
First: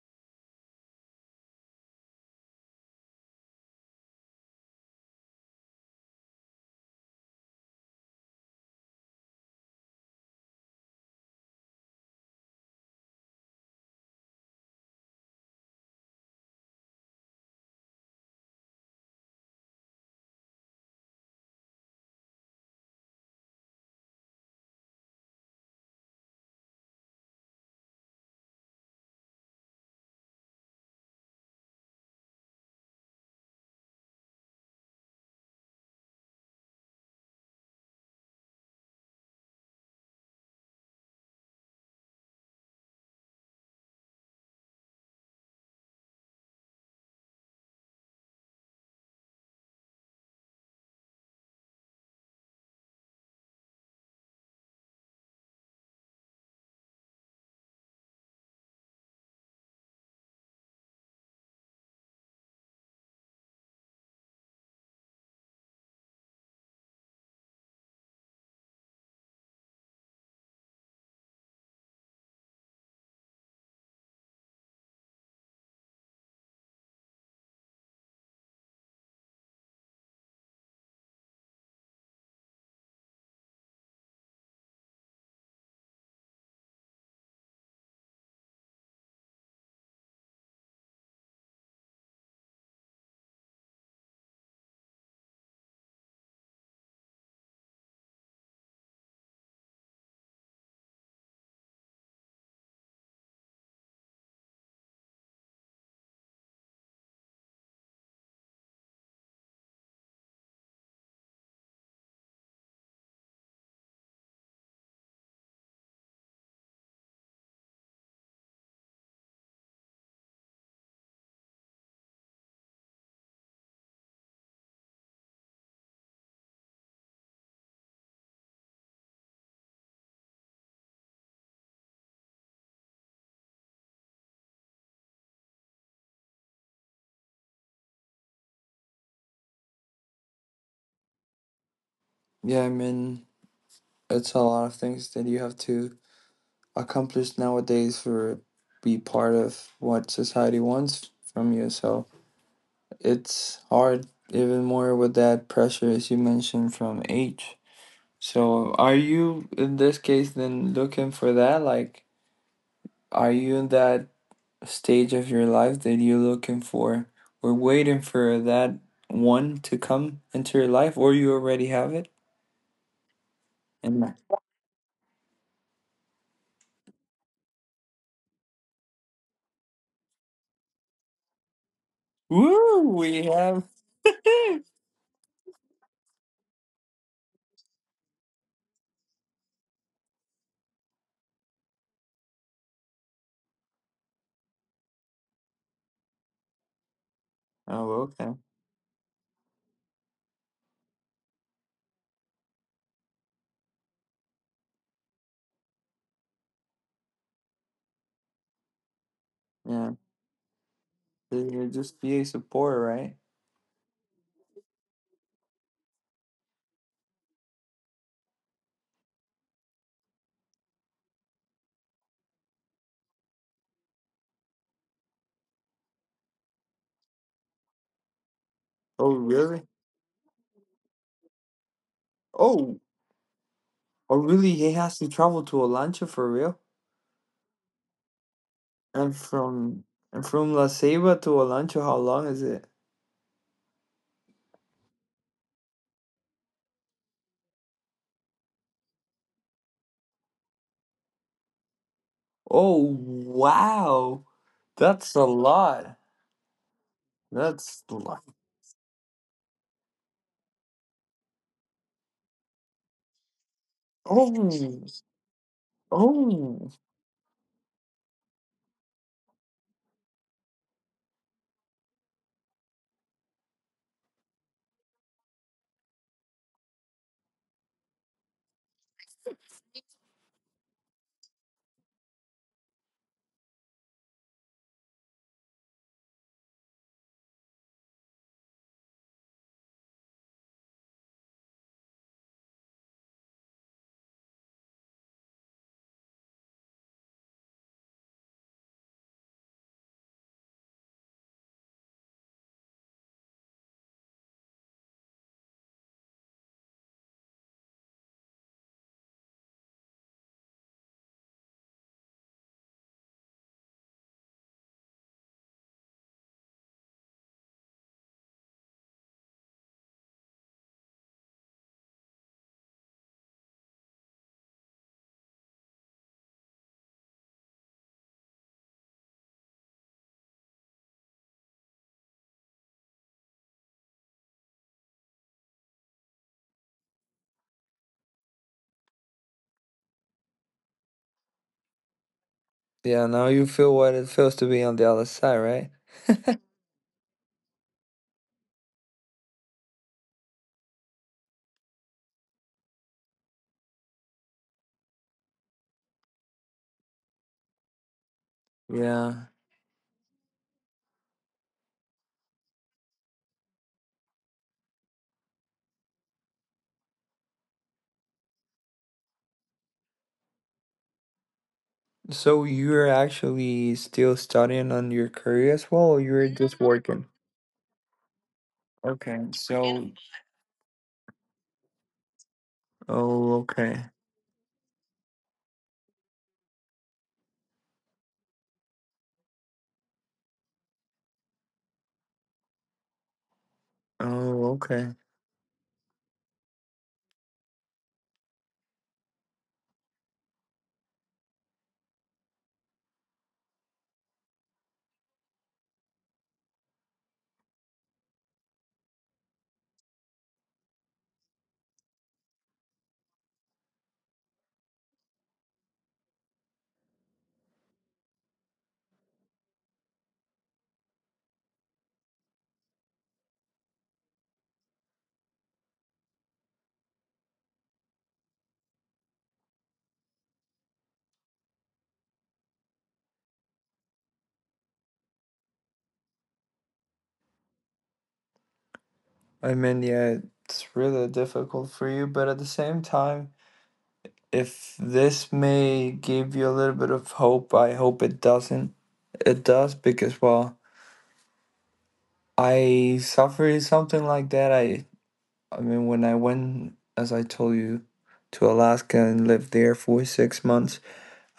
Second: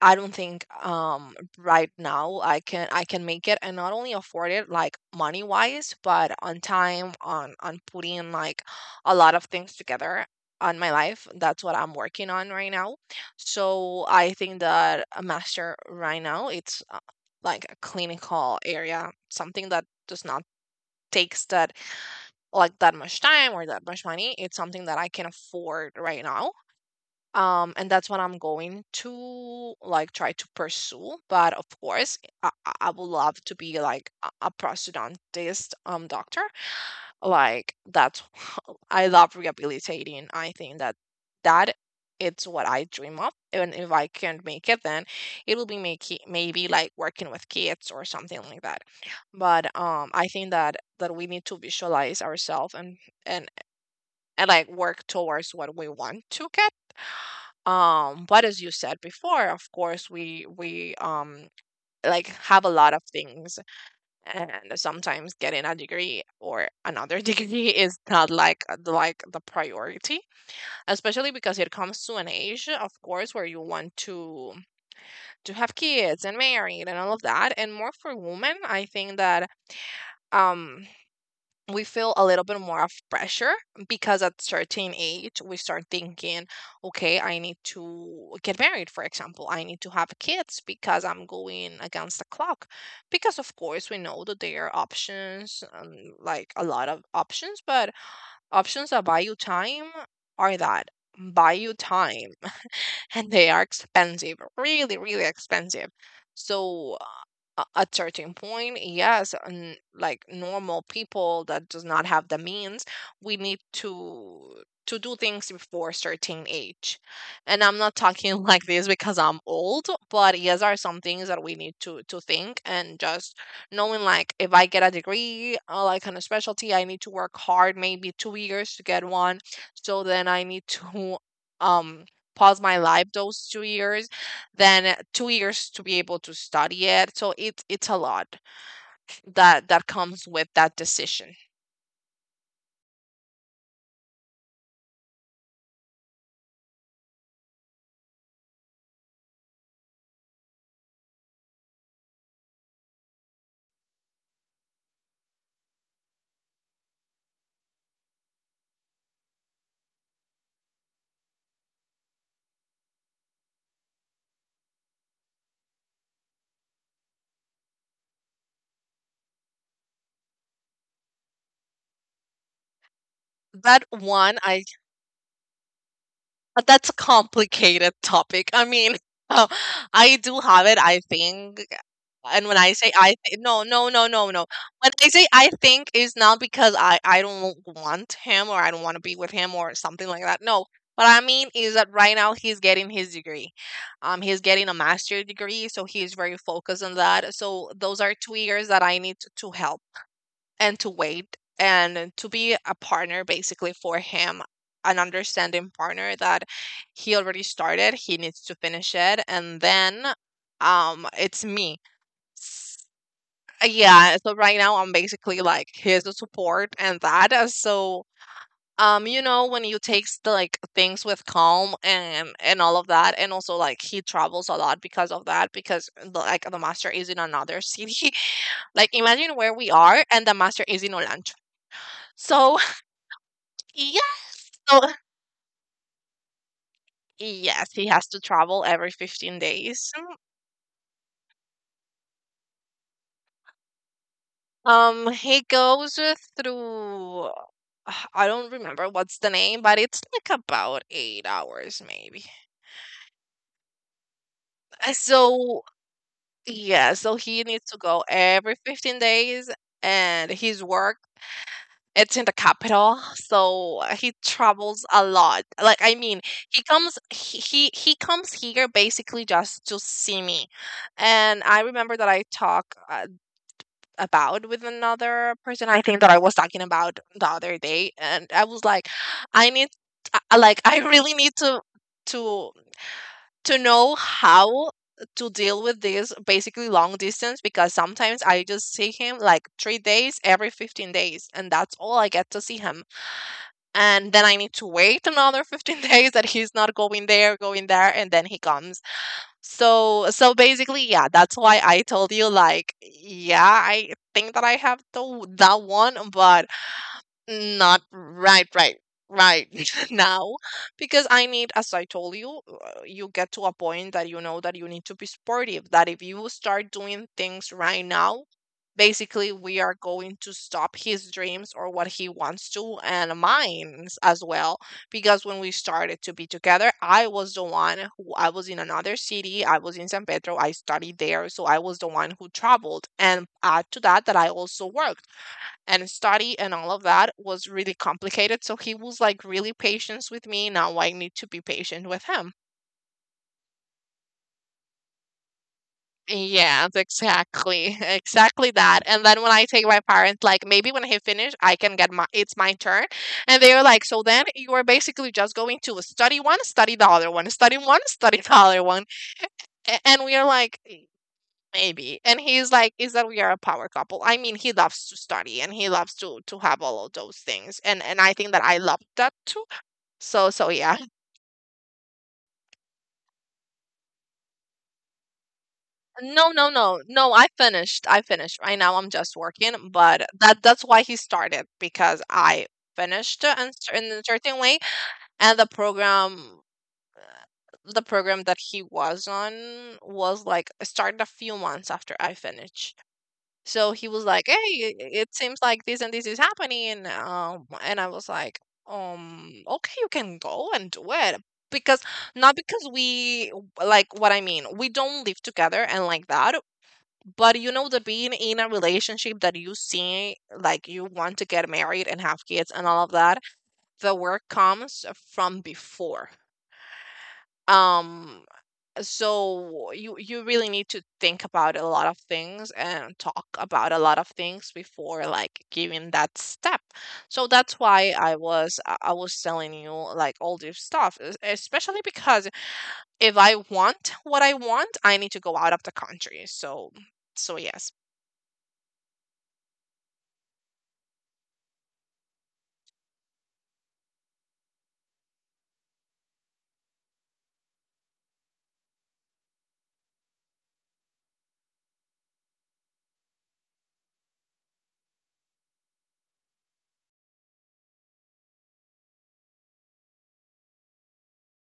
I don't think right now I can make it, and not only afford it like money wise, but on time, on putting like a lot of things together on my life. That's what I'm working on right now. So I think that a master right now it's like a clinical area, something that does not takes that like that much time or that much money. It's something that I can afford right now, and that's what I'm going to, like, try to pursue. But of course, I would love to be like a prosthodontist doctor. Like, that's I love rehabilitating. I think that that it's what I dream of, and if I can't make it, then it will be making maybe like working with kids or something like that. But I think that we need to visualize ourselves and and like work towards what we want to get. But as you said before, of course we like have a lot of things, and sometimes getting a degree or another degree is not like the priority, especially because it comes to an age, of course, where you want to have kids and married and all of that. And more for women, I think that um we feel a little bit more of pressure because at certain age we start thinking, okay, I need to get married, for example, I need to have kids because I'm going against the clock. Because of course we know that there are options, like a lot of options, but options that buy you time are that buy you time, and they are expensive, really, really expensive. So at certain point, yes, and like normal people that does not have the means, we need to do things before a certain age. And I'm not talking like this because I'm old, but yes, are some things that we need to think and just knowing, like, if I get a degree, like on a specialty, I need to work hard maybe 2 years to get one. So then I need to um pause my life those 2 years, then 2 years to be able to study it. So it's a lot that comes with that decision.
Yeah, I mean, it's a lot of things that you have to accomplished nowadays for be part of what society wants from you. So it's hard even more with that pressure as you mentioned from age. So are you in this case then looking for that? Like, are you in that stage of your life that you're looking for or waiting for that one to come into your life, or you already have it?
That
And like,
one, I. But that's a complicated topic. I mean, oh, I do have it, I think. And when
woo,
I say
we have.
no, no, no, no, no. When I say I think is not because I don't want him or I don't want to be with him or something like that. No. What I mean is that right now he's getting his degree. He's getting a master's degree, so he's very focused on that. So
Oh,
those are
okay.
2 years that I need to help and to wait and to be a partner basically for him, an understanding partner. That he already started, he needs to finish it, and
Yeah.
then it's
You're
me.
just be a support,
S-
right?
yeah, so right now I'm basically like here's the support and that, so you know, when you take like things with calm and all of that. And also like he travels a lot because of that, because the, like the master is in another city. Like,
Oh,
imagine where
really?
we are and the master is in Olancho. So
Oh, oh, really?
yes.
He
So
has to travel to Olancho for real?
yes, he has to travel every
And
15
from
days.
La Ceiba to Olancho, how long is it?
He goes through I don't remember what's the name, but it's like about 8 hours maybe.
Oh, wow. That's a
So
lot.
yeah, so he needs to
That's
go
like
every 15 days, and his work it's in the capital. So he
oh,
travels a lot, like, I mean, he
oh.
comes, he comes here basically just to see me. And I remember that I talk, about with another person. I think that I was talking about the other day, and I was like, I need, like, I really need to to know how to deal with this, basically long distance, because sometimes I just see him like 3 days every 15 days, and that's all I get to see him. And then I need to wait another 15 days that he's not going there, and then he comes. So so basically, yeah, that's why I told you, like, yeah, I think that I have the that one, but not right now, because I need, as I told you, you get to a point that you know that you need to be sportive. That if you start doing things right now, basically we are going to stop his dreams or what he wants to, and mine as well. Because when we started to be together, I was the one who I was in another city. I was in San Pedro. I studied there, so I was the one who traveled, and add to that that I also worked and study and all of that was really complicated. So he was like really patient with me. Now I need to be patient with him.
Yeah, now you feel what it feels to be on the other side, right?
Yes, exactly. Exactly that. And then when I take my parents, like maybe when he finished, I can get my, it's my turn. And they are like, so then you are basically just going to study one, study the other one, study one, study the other one.
Yeah.
And we are like, "Mm, maybe." And he's like, is that we are a power couple. I mean, he loves to study and he loves to have all of those things. And I think that I love that too. So so yeah.
So you're actually still studying on your career as well, or you're
No, no,
just
no.
working?
No, I finished. I finished. Right now I'm just
Okay,
working,
so
but that's why he started, because I finished
oh,
in, in
okay.
a certain way. And the program, that he was on was like started a few months after I finished. So he was like, "Hey,
Oh, okay.
it seems like this and this is happening." And I was like, okay, you can go and do it." Because not because we, like, what I mean, we don't live together and like that, but, you know, the being in a relationship that you see, like you want to get married and have kids and all of that, the work comes from before. Um, so you really need to think about a lot of things and talk about a lot of things before, like, giving that step. So that's why I was telling you, like, all this stuff, especially because if I want what I want, I need to go out of the country. So so yes.
I mean, yeah, it's really difficult for you, but at the same time, if this may give you a little bit of hope, I hope it doesn't. It does because, well, I suffered something like that. I mean, when I went, as I told you, to Alaska and lived there for 6 months,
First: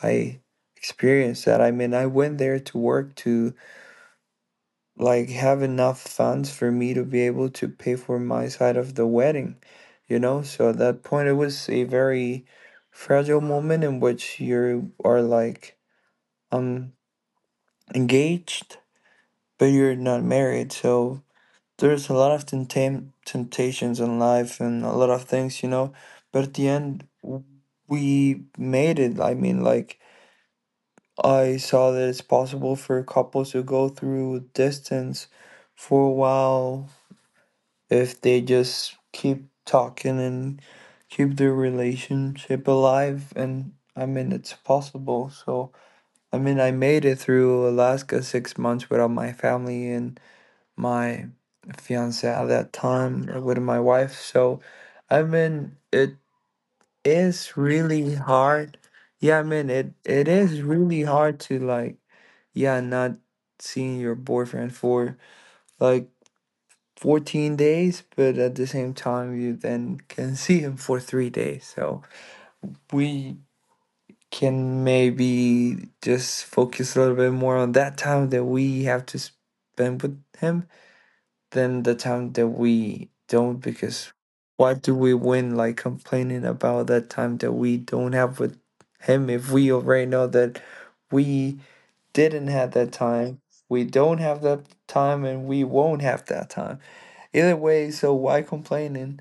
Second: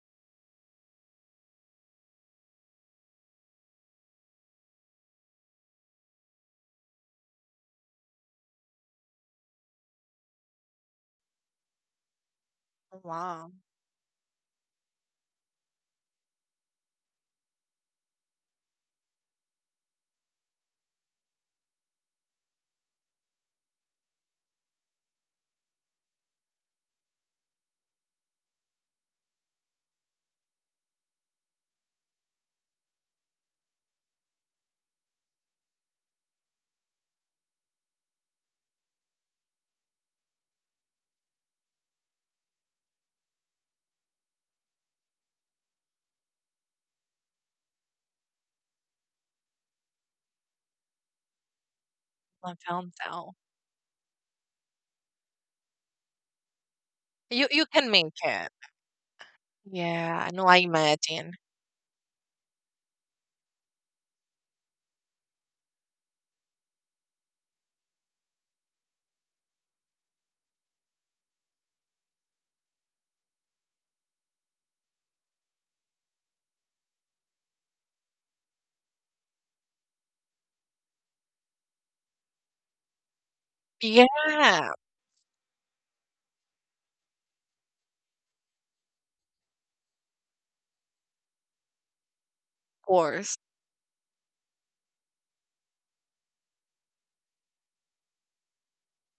I experienced that. I mean, I went there to work to like have enough funds for me to be able to pay for my side of the wedding. So at that point, it was a very fragile moment in which you are like um engaged, but you're not married. So there's a lot of temptations in life and a lot of things. But at the end, we made it. I mean, like, I saw that it's possible for couples to go through distance for a while if they just keep talking and keep their relationship alive. And I mean, it's possible. So I mean, I made it through Alaska 6 months without my family and my fiance at
I
that
found
time,
out.
with my wife. So I mean, it
you
is
you can
really
make it.
hard. Yeah, I mean, it
Yeah, no, I
is really
imagine.
hard to like, yeah, not seeing your boyfriend for like 14 days, but at the same time, you then can see him for 3 days. So we can maybe just focus a little bit more on that time that we have to spend with him than the time that we don't,
Yeah,
because
of
what do we win like complaining about that time that we don't have with him if we already know that we didn't have that
course.
time, we don't have that time, and we won't have that time? Either way, so why complaining?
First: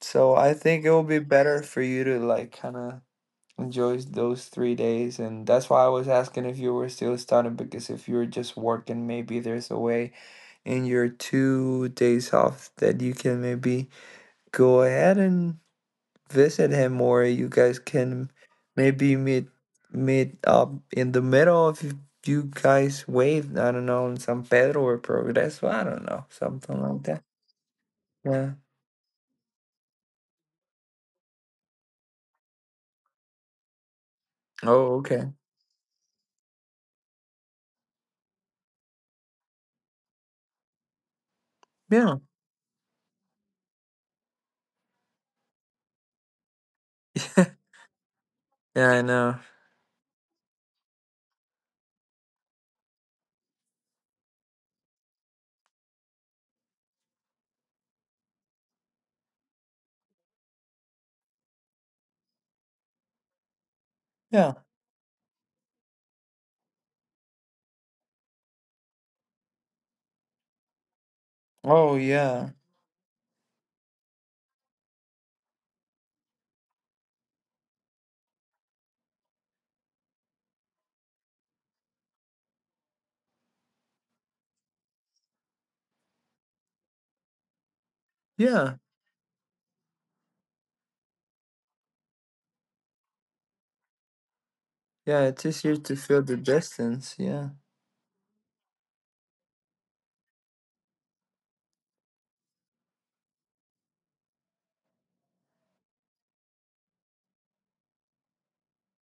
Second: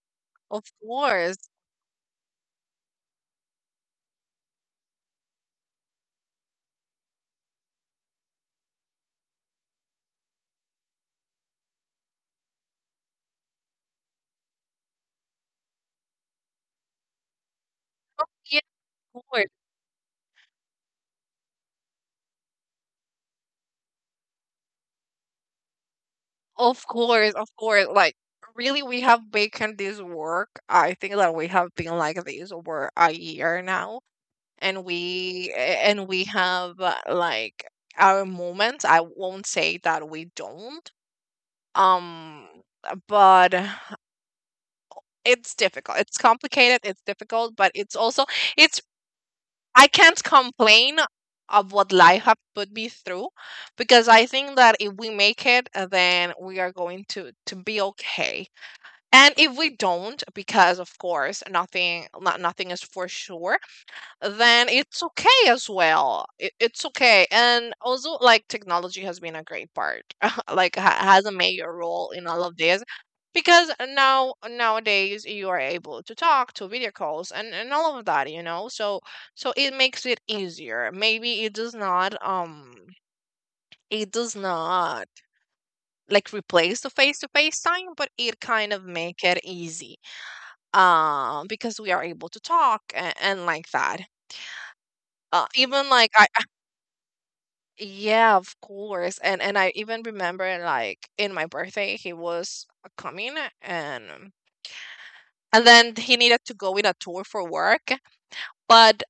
So I
Of
think it will be
course.
better for you to like kind of enjoy those 3 days, and that's why I was asking if you were still studying, because if you're just working, maybe there's a way in your 2 days off that you can maybe go ahead and visit him, or you guys can
Yeah,
maybe
of
meet
course.
meet up in the middle if you guys wave. I don't know, in San Pedro or Progreso. I don't know, something
Of
like that.
course, of course. Like,
Yeah.
really, we have making this work. I think that we have been like this over a year now, and
Oh, okay.
and we have, like, our moments. I won't say that we don't.
Yeah.
Um, but it's difficult. It's complicated. It's
Yeah,
difficult, but it's also it's.
I know.
I can't complain of what life have put me through, because I think that if we make it, then we are going to be okay. And if we don't, because of course nothing, nothing is for sure,
Yeah.
then it's okay as well. It's okay. And also like technology has been a great part. Like, has a major
Oh
role in all
yeah,
of this, because now nowadays you are able to talk to video calls and, all of that, you know. So so it makes it easier. Maybe it does not like replace the face to face time, but it kind
yeah,
of make it easy, because we are able to talk and, like that.
yeah. It is easier
Even
to
like
feel the distance. Yeah,
yeah, of course. And I even remember, like, in my birthday he was coming, and then he needed to go in a tour for work, but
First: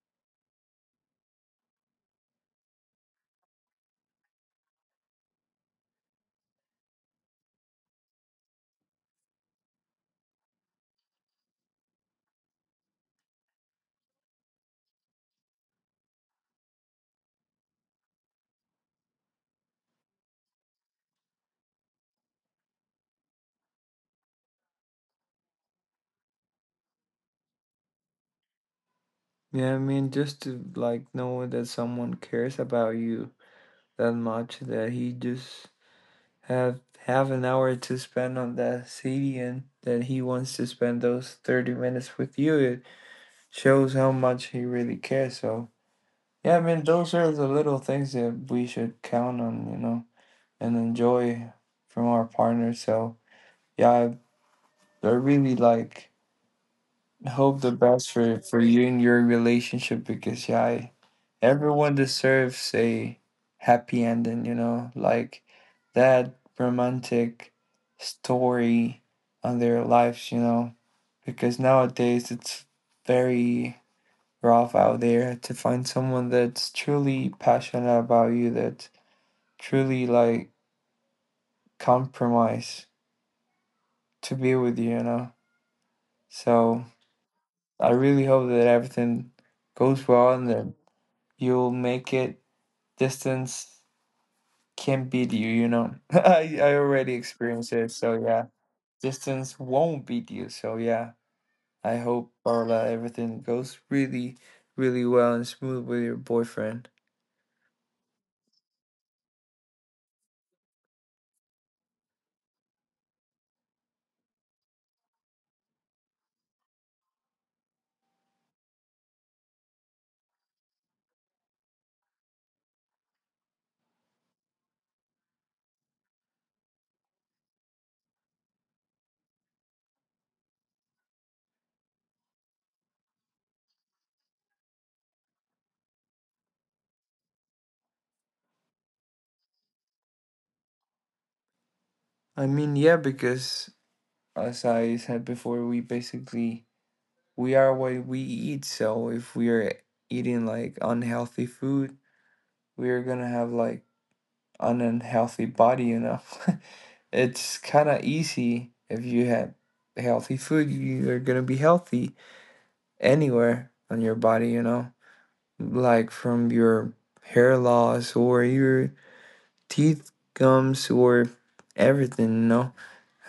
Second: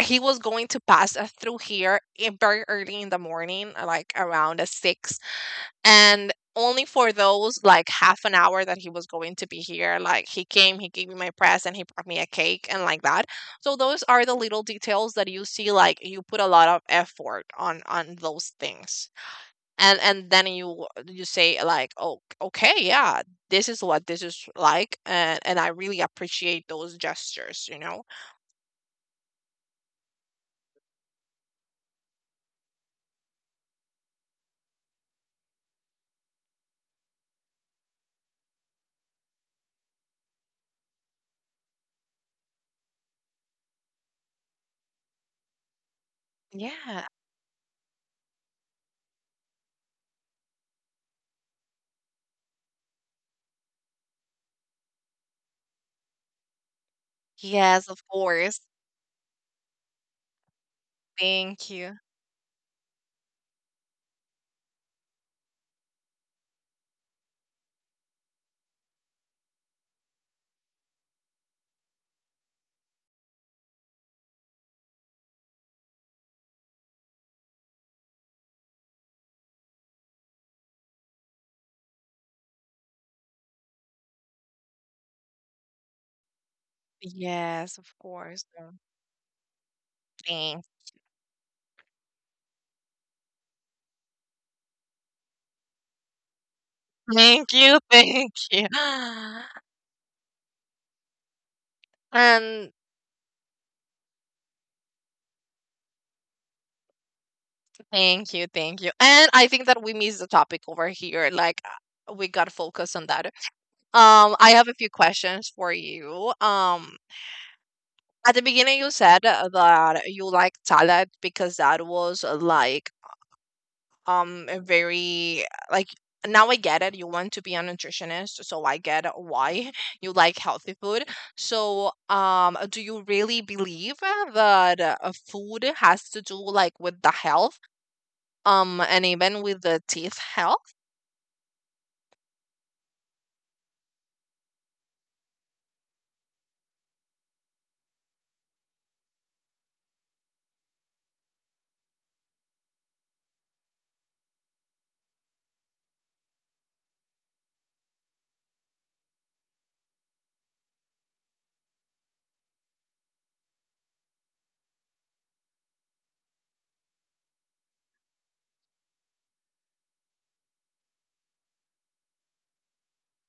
he was going to pass us through here in very early in the morning, like around a six, and only for those like half an hour that he was going to be here, like, he came, he gave me my present, he brought me a cake and like that. So those are the little details that you see, like you put a lot of effort on those things, and then you say, like, oh, okay, yeah, this is what this is like, and I really appreciate those gestures, you know.
yeah. I mean, just to like know that someone cares about you that much that he just have half an hour to spend on that city and that he wants to spend those 30 minutes with you. It shows how much he really cares. So yeah, I mean,
Yeah.
those are the little things that we should count on, you know, and enjoy from our partner. So yeah, I really like. I hope the
Yes, of
best for
course.
you and your relationship because yeah, I,
Thank you.
everyone deserves a happy ending. You know, like that romantic story on their lives. You know, because nowadays it's very rough out there to find someone that's truly passionate about you, that truly like compromise to be with you. You know, so
Yes, of
I really
course.
hope that everything goes well and
Thank.
that you'll make it. Distance can't beat you, you know. I already
Thank
experienced
you,
it, so
thank
yeah.
you.
Distance won't beat you, so yeah. I hope,
And
Barla, everything goes really, really well and smooth with your boyfriend.
thank you, thank you. And I think that we missed the topic over here. Like, we got focused on that. I have a few questions for you. At the beginning you said, that you like salad because that was, like a very like, now I get it. You want to be a nutritionist, so I get why you like healthy food. So, do you really believe that, food has to do like with the health, and even with the teeth health?
I mean, yeah, because as I said before, we basically we are what we eat, so if we are eating like unhealthy food, we are gonna have like an unhealthy body, you know. It's kind of easy if you have healthy food, you're gonna be healthy anywhere on your body, you know, like from your hair loss or your teeth, gums, or everything, you know.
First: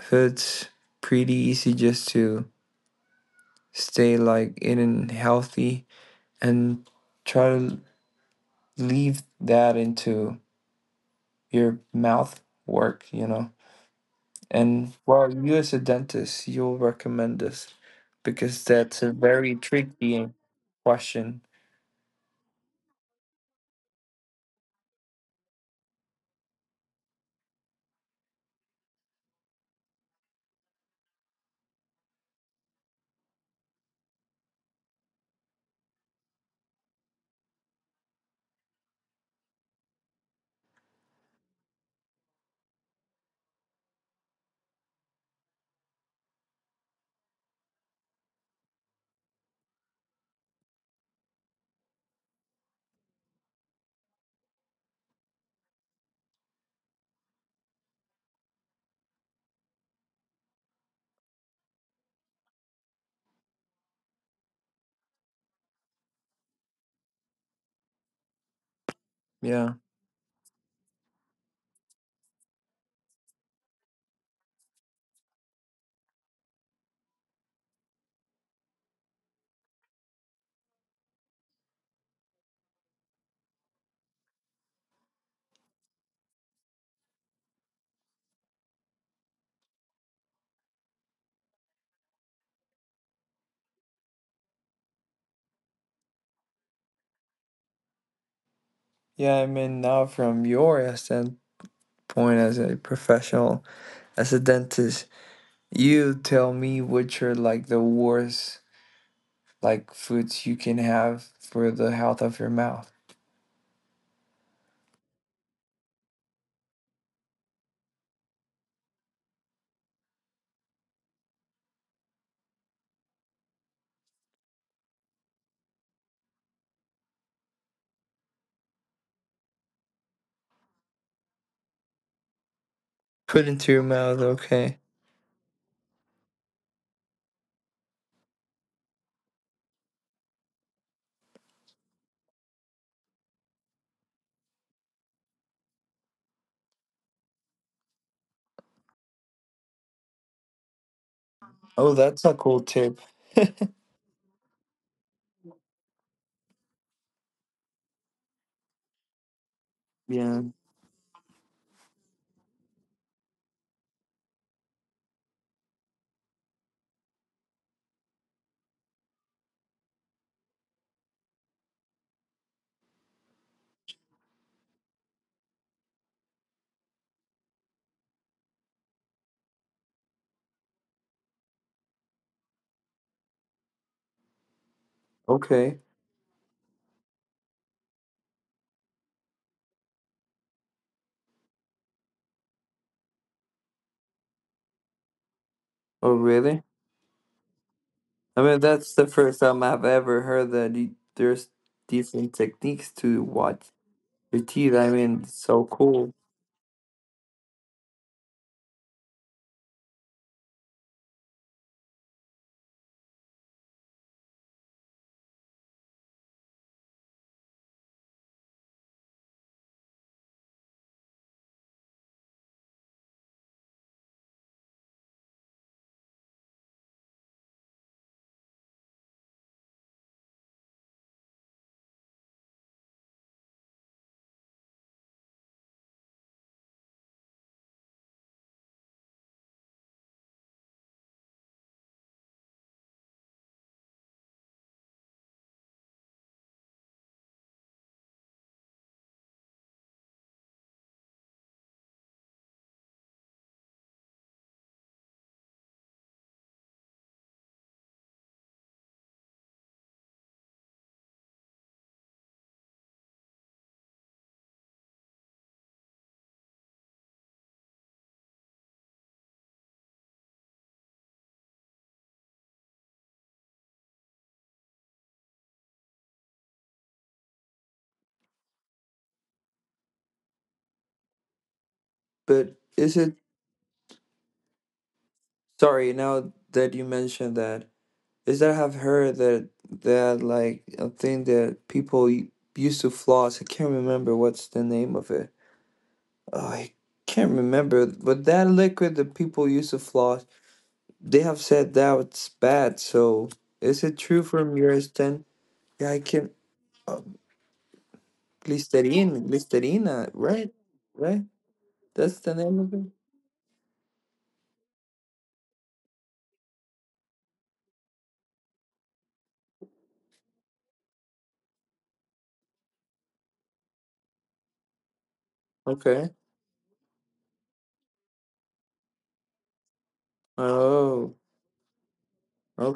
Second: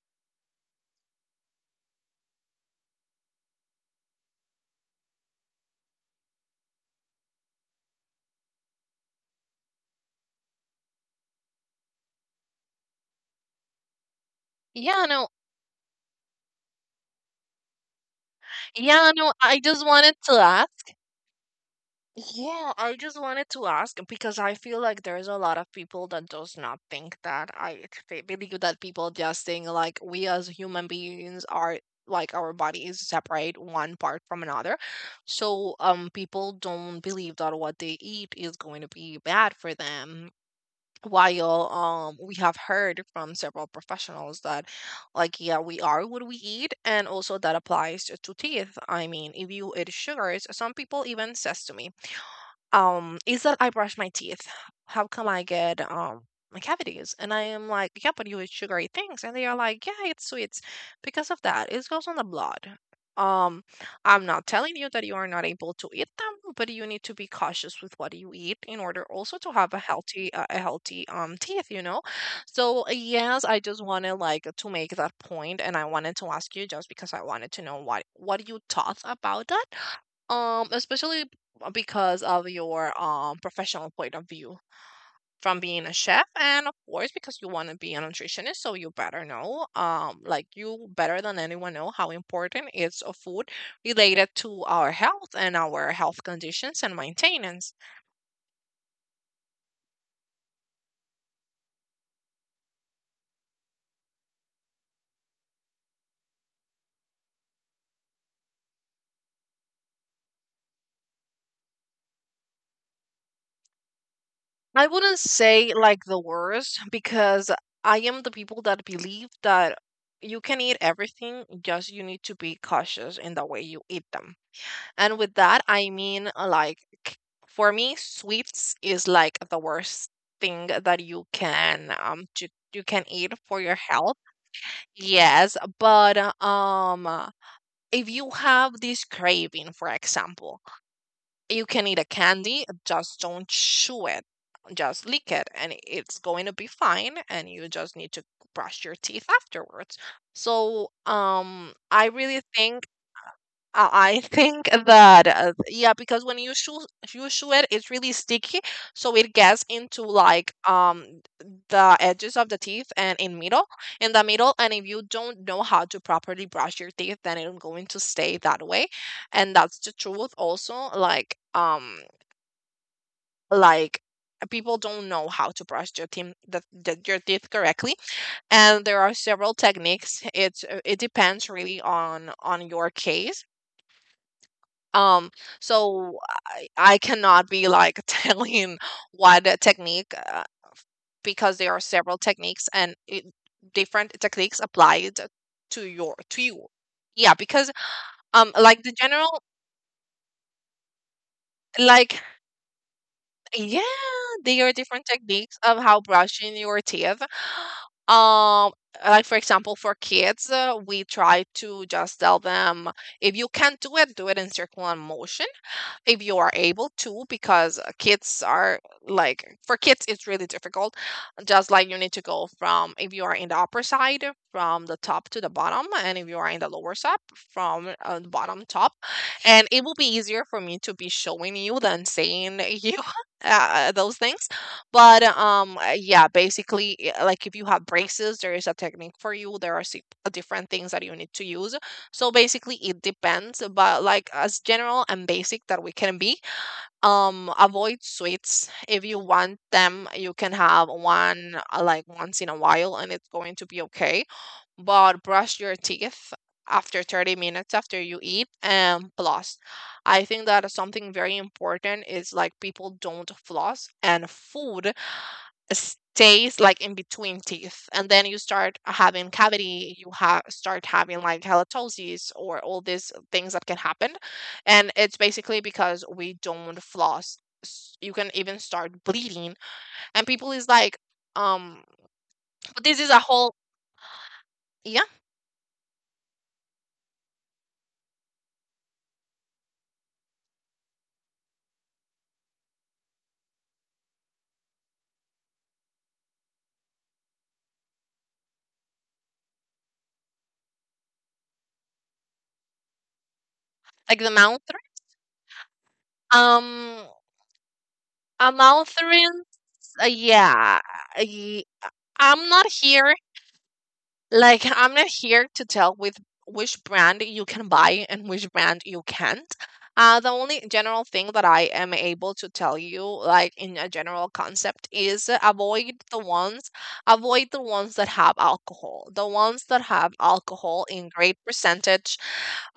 So it's pretty easy just to stay like eating healthy and try to leave that into your mouth work, you know. And
Yeah, no,
well, you as a dentist, you'll recommend this because that's a
yeah, no.
very
I just wanted
tricky
to ask.
question.
Yeah, I just wanted to ask because I feel like there's a lot of people that does not think that I they believe that people just think like we as human beings are like our body is separate one part from another. So people don't believe that what they eat is going to be bad for them. While we have heard from several professionals that like yeah, we are what we eat, and also that applies to teeth. I mean, if you eat sugars, some people even says to me is that I brush my teeth. How come I get my cavities? And I am like, yeah, but you eat sugary things. And they are like, yeah, it's sweets. Because of that, it goes on the blood. Um, I'm not telling you that you are not able to eat them, but you need to be cautious with what you eat in order also to have
Yeah.
a healthy teeth, So yes, I just wanted like to make that point, and I wanted to ask you just because I wanted to know what you thought about that especially because of your professional point of view from being a chef, and of course because you want to be a nutritionist, so you better know, like you better than anyone know how important is a food related to our health and our health conditions and maintenance.
Yeah, I mean now from your standpoint as a professional, as a dentist, you tell me which are like the worst like foods you can have for the health of your mouth.
I wouldn't say like the worst because I am the people that believe that you can eat everything, just you need to be cautious in the way you eat them. And with that, I mean, k- for me, sweets is like the worst thing that you can you can eat
Put
for
into
your
your
health.
mouth, okay.
Yes, but if you have this craving, for example, you can eat a candy, just don't chew it, just lick it, and it's going to be fine. And you just need to brush your teeth afterwards. So,
Oh,
I
that's a
really
cool
think
tip.
I think that yeah, because when you shoe it, it's really sticky, so it gets into
Yeah.
like the edges of the teeth and in the middle. And if you don't know how to properly brush your teeth, then it's going to stay that way, and that's the truth. Also, like people don't know how to brush their teeth your teeth correctly, and there are several techniques. It depends really on your case, um,
Okay.
so I cannot be like telling what technique, because there are several techniques and different techniques applied
Oh,
to
really?
you. Yeah, because
I mean,
like the
that's the
general,
first time I've ever heard that you, there's
like
different techniques to watch
yeah,
your
there are
teeth. I
different
mean, it's
techniques
so
of how
cool.
brushing your teeth. Um, like for example, for kids, we try to just tell them if you can't do it in circular motion if you are able to because kids are like for kids it's really difficult. Just like you need to go from, if you are in the upper side, from the top to the bottom, and if you are in the lower side, from the bottom top. And it will be easier for me to be showing you than saying you those things. But yeah, basically like if you have braces there is a technique for you. There are different things that you need to use. So basically, it depends, but like as general and basic that we can be, avoid sweets. If you want them, you can have one, like once in a while, and it's going to be okay. But brush your teeth after 30 minutes after you eat. And floss. I think that is something very important, is like people don't floss and food stays like in between teeth, and then you start having cavity, you have start having like halitosis or all these things that can happen, and it's basically because we don't floss. You can even start bleeding, and people is like um
But
but
is
this is
it,
a whole, yeah,
sorry, now that you mentioned that, is that I've heard that, like a thing that people used to floss? I can't remember what's the name of it. Oh, I can't remember. But that liquid that people used to floss, they have said that it's bad. So is it
like
true
the
from
mouth,
your stand? Yeah, I can.
um
Listerine,
amalthorines,
Listerina, right?
yeah.
Right?
I,
That's the
I'm
name
not
of it?
here Like, I'm not here to tell with which brand you can buy and which brand you can't. The only general thing that I am able to tell you, like in a general concept, is avoid
Okay.
avoid the ones that have alcohol. The ones that have alcohol in
Oh,
great percentage,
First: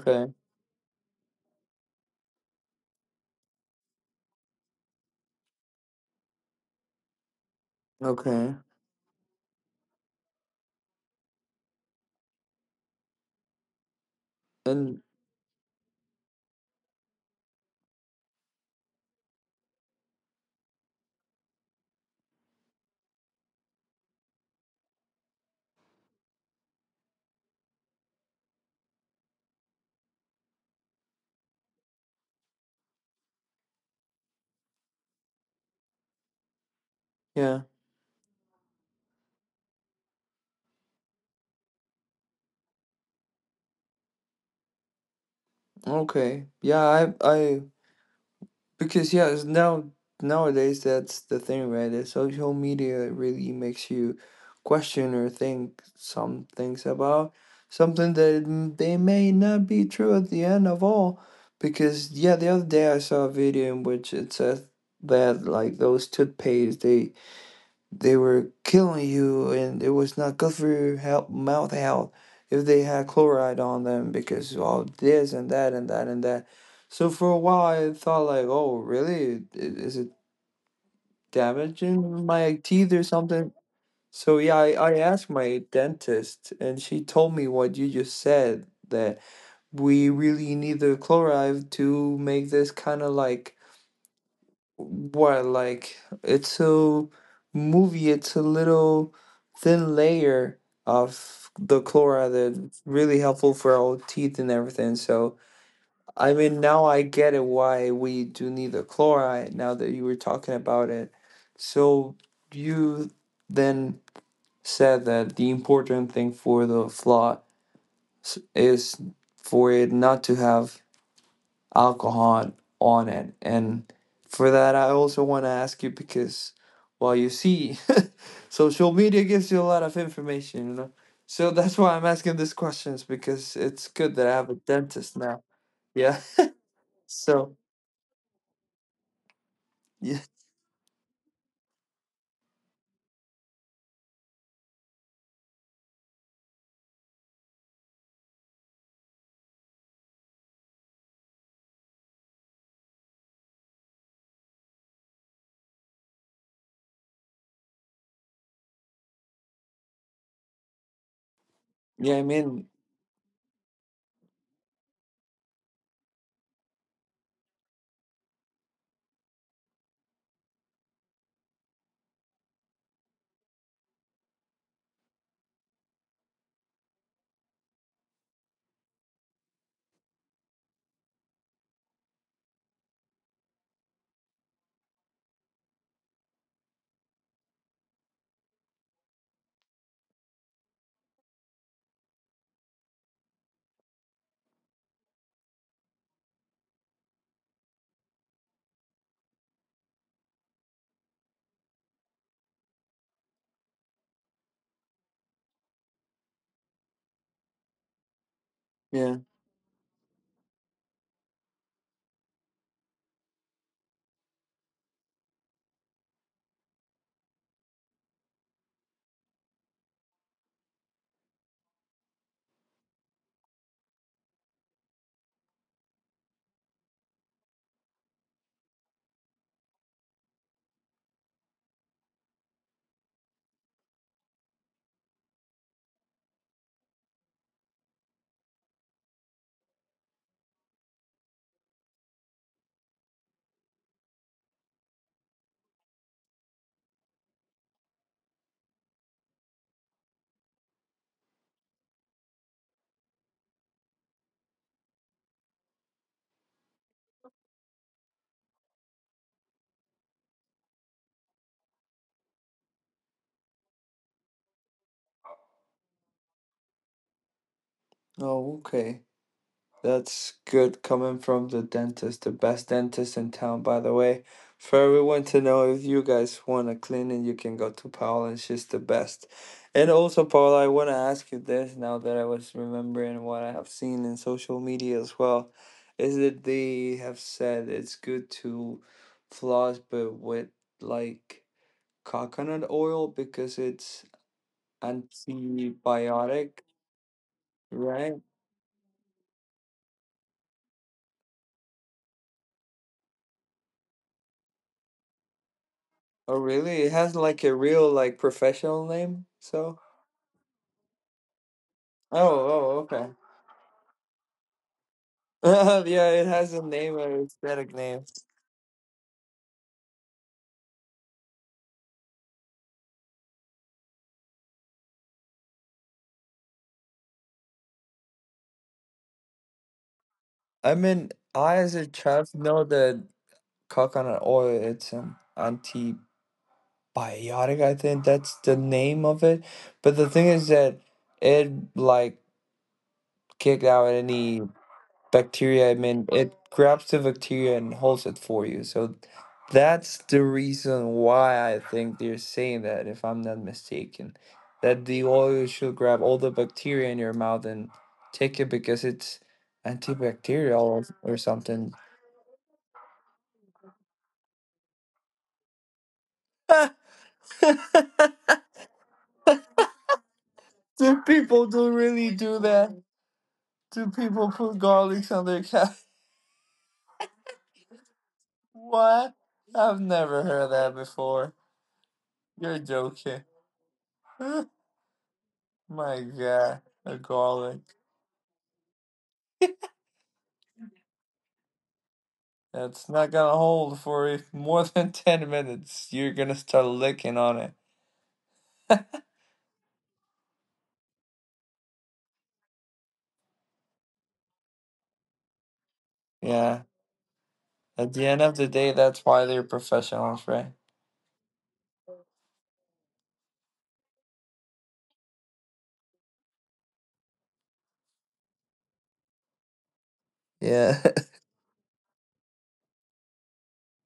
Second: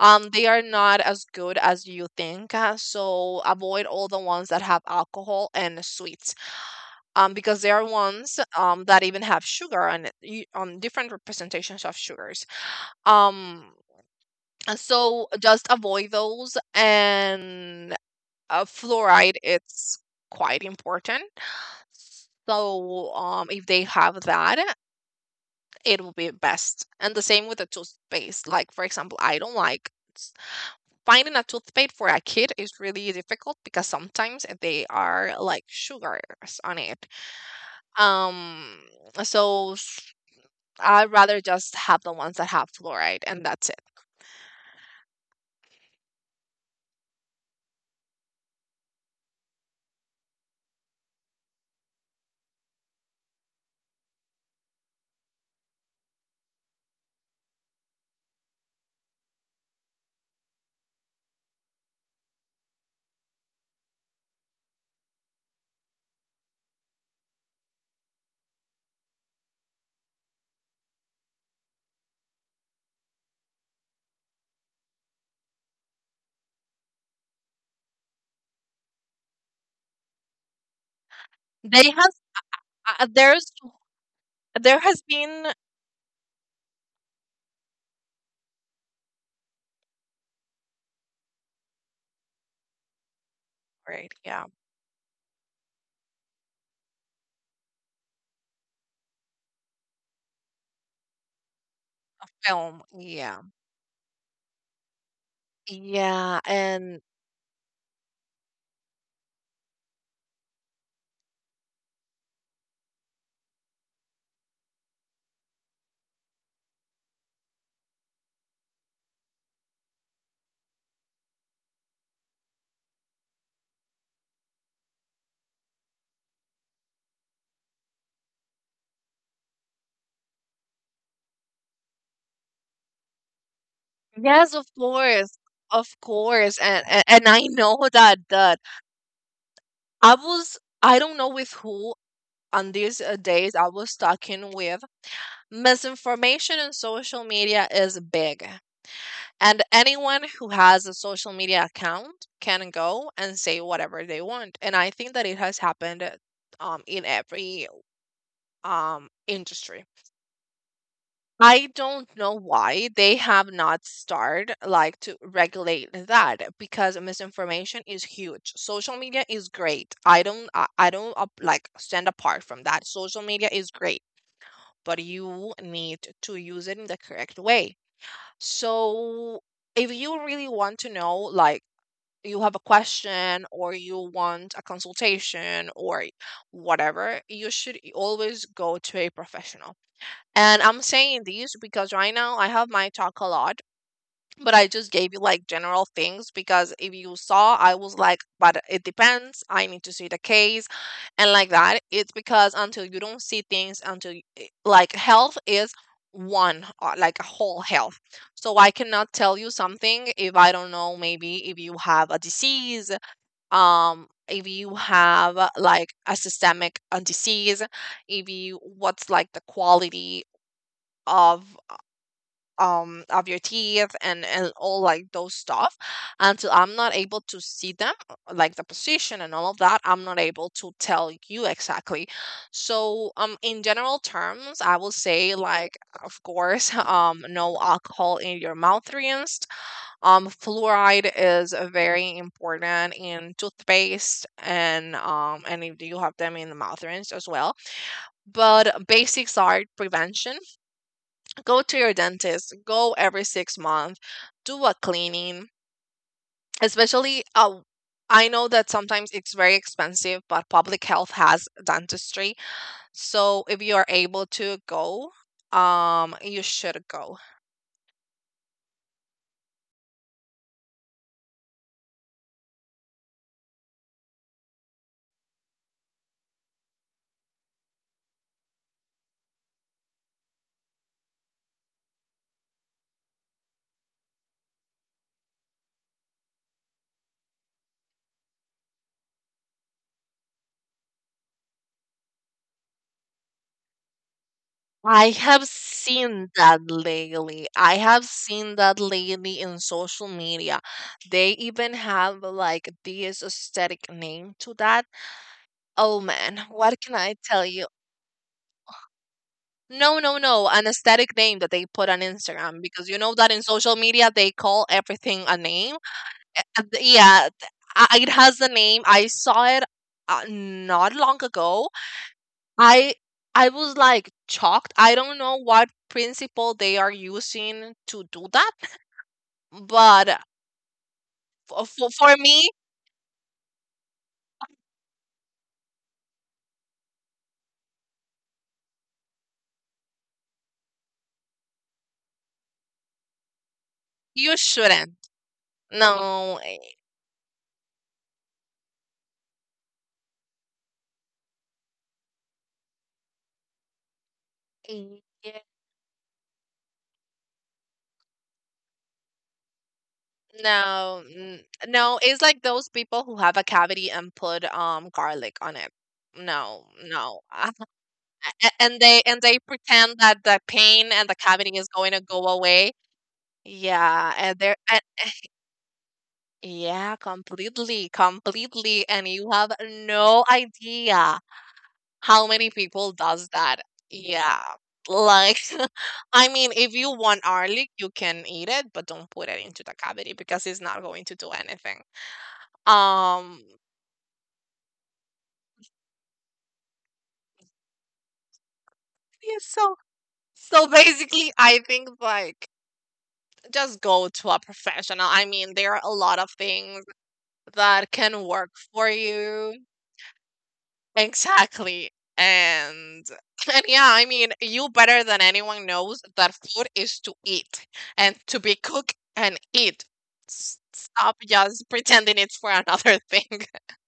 they are not as good as you think. So avoid all the ones that have alcohol and sweets, because there are ones,
Okay.
that even have sugar on it, on different representations of sugars. Um, and
And
so just avoid those. And fluoride, it's quite important. So if they have that, it will be best. And the same with the toothpaste. Like for example, I don't like, finding a toothpaste for a kid is really difficult because sometimes they are like sugars on it.
yeah,
Um, so I'd rather just have the ones that have fluoride and that's it.
okay. Yeah, I because yeah, it's nowadays that's the thing, right? That social media really makes you question or think some things about something that they may not be true at the end of all. Because yeah, the other day I saw a video in which it says that like those toothpaste they were killing you and it was not good for your health, mouth health if they had chloride on them because all this and that and that and that. So for a while I thought like, oh really? Is it
They has
damaging my teeth or
there's
something? So yeah, I,
There
I
has
asked
been,
my dentist and she told me what you just said that we really need the chloride to make this kind of like
right, yeah,
well, like it's a movie, it's a little thin layer of the chloride that's
film,
really
yeah,
helpful for our teeth and everything. So, I
yeah,
mean, now
and
I get it why we do need the chloride now that you were talking about it. So, you then said that the important thing for the is for it not to have alcohol on it. And for that, I also want to ask you because, well, you see, social media gives you a lot of information, you know. So that's why I'm asking these questions because it's good that I have
yes,
a dentist now.
of
Yeah.
course, and I
So
know that that I
yeah,
was, I don't know with who, on these days I was talking with, misinformation in social media is big. And anyone who has a social media account can go and say whatever they want. And I think that it has happened in every industry. I don't
yeah. I
know
mean,
why they have not started like to regulate that, because misinformation is huge. Social media is great. I don't like stand apart from that. Social media is great, but you need to use it in the correct way. So if you really want to know, like you have a question or you want a consultation or whatever, you should always go to a professional. And I'm saying these because right now I have my talk a lot, but I just gave you like general things, because if you saw, I was like, but it depends. I need to see the case and like that. It's because until you don't see things, until you, like health is one, like a whole health, so I cannot
yeah.
tell you something if I don't know, maybe if you have a disease, if you have like a systemic disease, if you what's like the quality of of your teeth and all like those stuff, until I'm not able to see them, like the position and all of that, I'm not able to tell you exactly. So in general terms I will say like, of course no alcohol in your mouth, fluoride is very important in toothpaste and if you have them in the mouth rinse as well. But basics are prevention. Go to your dentist. Go every 6 months. Do a cleaning, especially. I know that sometimes it's very expensive, but public health has dentistry. So if you are able to go, you should go.
Oh, okay. That's good coming from the dentist, the best dentist in town, by the way. For everyone to know, if you guys want a cleaning, you can go to Paola, and she's the best. And also, Paola, I want to ask you this now that I was remembering what I have seen in social media as well, is that they have said it's good to floss, but with like coconut oil because it's
I have seen
antibiotic,
that lately. I have
right?
seen that lately in social media. They even have like this aesthetic name to that. Oh
Oh,
man, what
really? It
can
has
I tell
like a
you?
real like professional name? So?
No, no, no, an aesthetic name that they put on
Oh,
Instagram
oh,
because you
okay.
know that in social media they call everything a name.
Yeah, it has a name, an
Yeah,
aesthetic name.
it has the name. I saw it not long ago. I I was like shocked. I don't know what principle they are using to do that, but,
I mean, I as a
for
child
me,
know that coconut oil, it's an antibiotic, I think that's the name of it. But the thing is that it like kicked out
you
any
shouldn't.
bacteria. I mean, it
No,
grabs the bacteria and holds it for you. So that's the reason why I think they're saying that, if I'm not mistaken, that the
eh, yeah,
oil should grab all the bacteria in your mouth and take it because it's antibacterial or,
no,
or something.
no. It's like those people who have a cavity and put garlic on it. No, no, and they pretend that the pain
do
and the
people
cavity is
do
going to
really
go
do that?
away.
Do
Yeah,
people put garlics on their cat?
yeah, completely, completely. And
What?
you have
I've never
no
heard that
idea
before.
how many
You're
people
joking.
does that. Yeah. Like,
My
I mean,
God,
if you
a
want
garlic.
garlic, you can eat it, but don't put it into the cavity because it's not going to do anything.
That's not gonna
Um,
hold for if more than 10 minutes. You're gonna start licking on it.
yeah, so so basically, I think like just go to a professional. I mean, there are a lot of
Yeah.
things that
At the
can
end of the
work
day,
for
that's why they're
you.
professionals, right?
Exactly. And and yeah, I mean, you better than anyone knows that food is to eat and to be cooked and eat.
Yeah.
Stop just pretending it's for another thing.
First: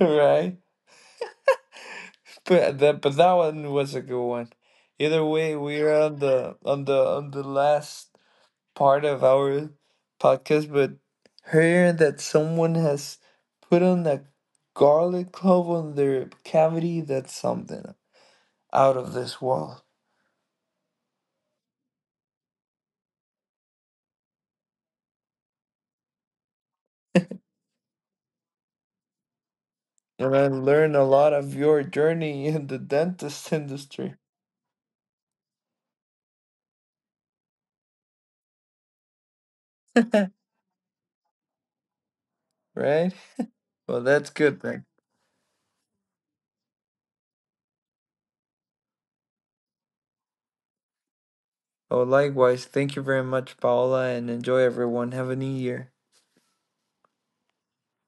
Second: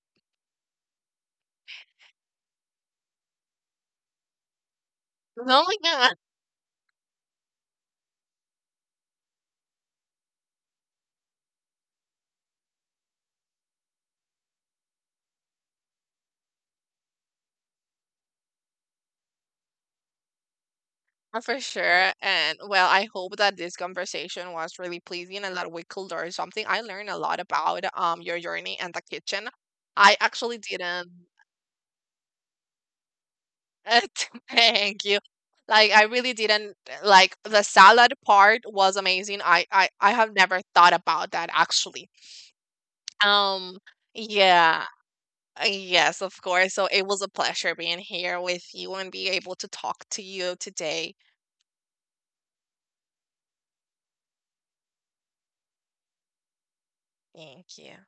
Right? But that one was a good one. Either
Oh
way,
my
we're on
God.
the on the last part of our podcast, but hearing that someone has put on a garlic clove on their cavity, that's something out of this world.
For sure. And well, I hope that this conversation was really pleasing and that we could learn something. I learned a lot about your journey and the kitchen. I
And I
actually
learned a
didn't,
lot of your journey in the dentist
Uh,
industry,
thank you. Like I really didn't, like the salad part was amazing. I have never thought about that actually.
right?
Um
Well, that's good, man.
yeah. Yes, of course. So it was a pleasure being here with you and be able to talk to you today.
Oh, likewise. Thank you very much, Paola, and enjoy everyone. Have a new year.
Thank you.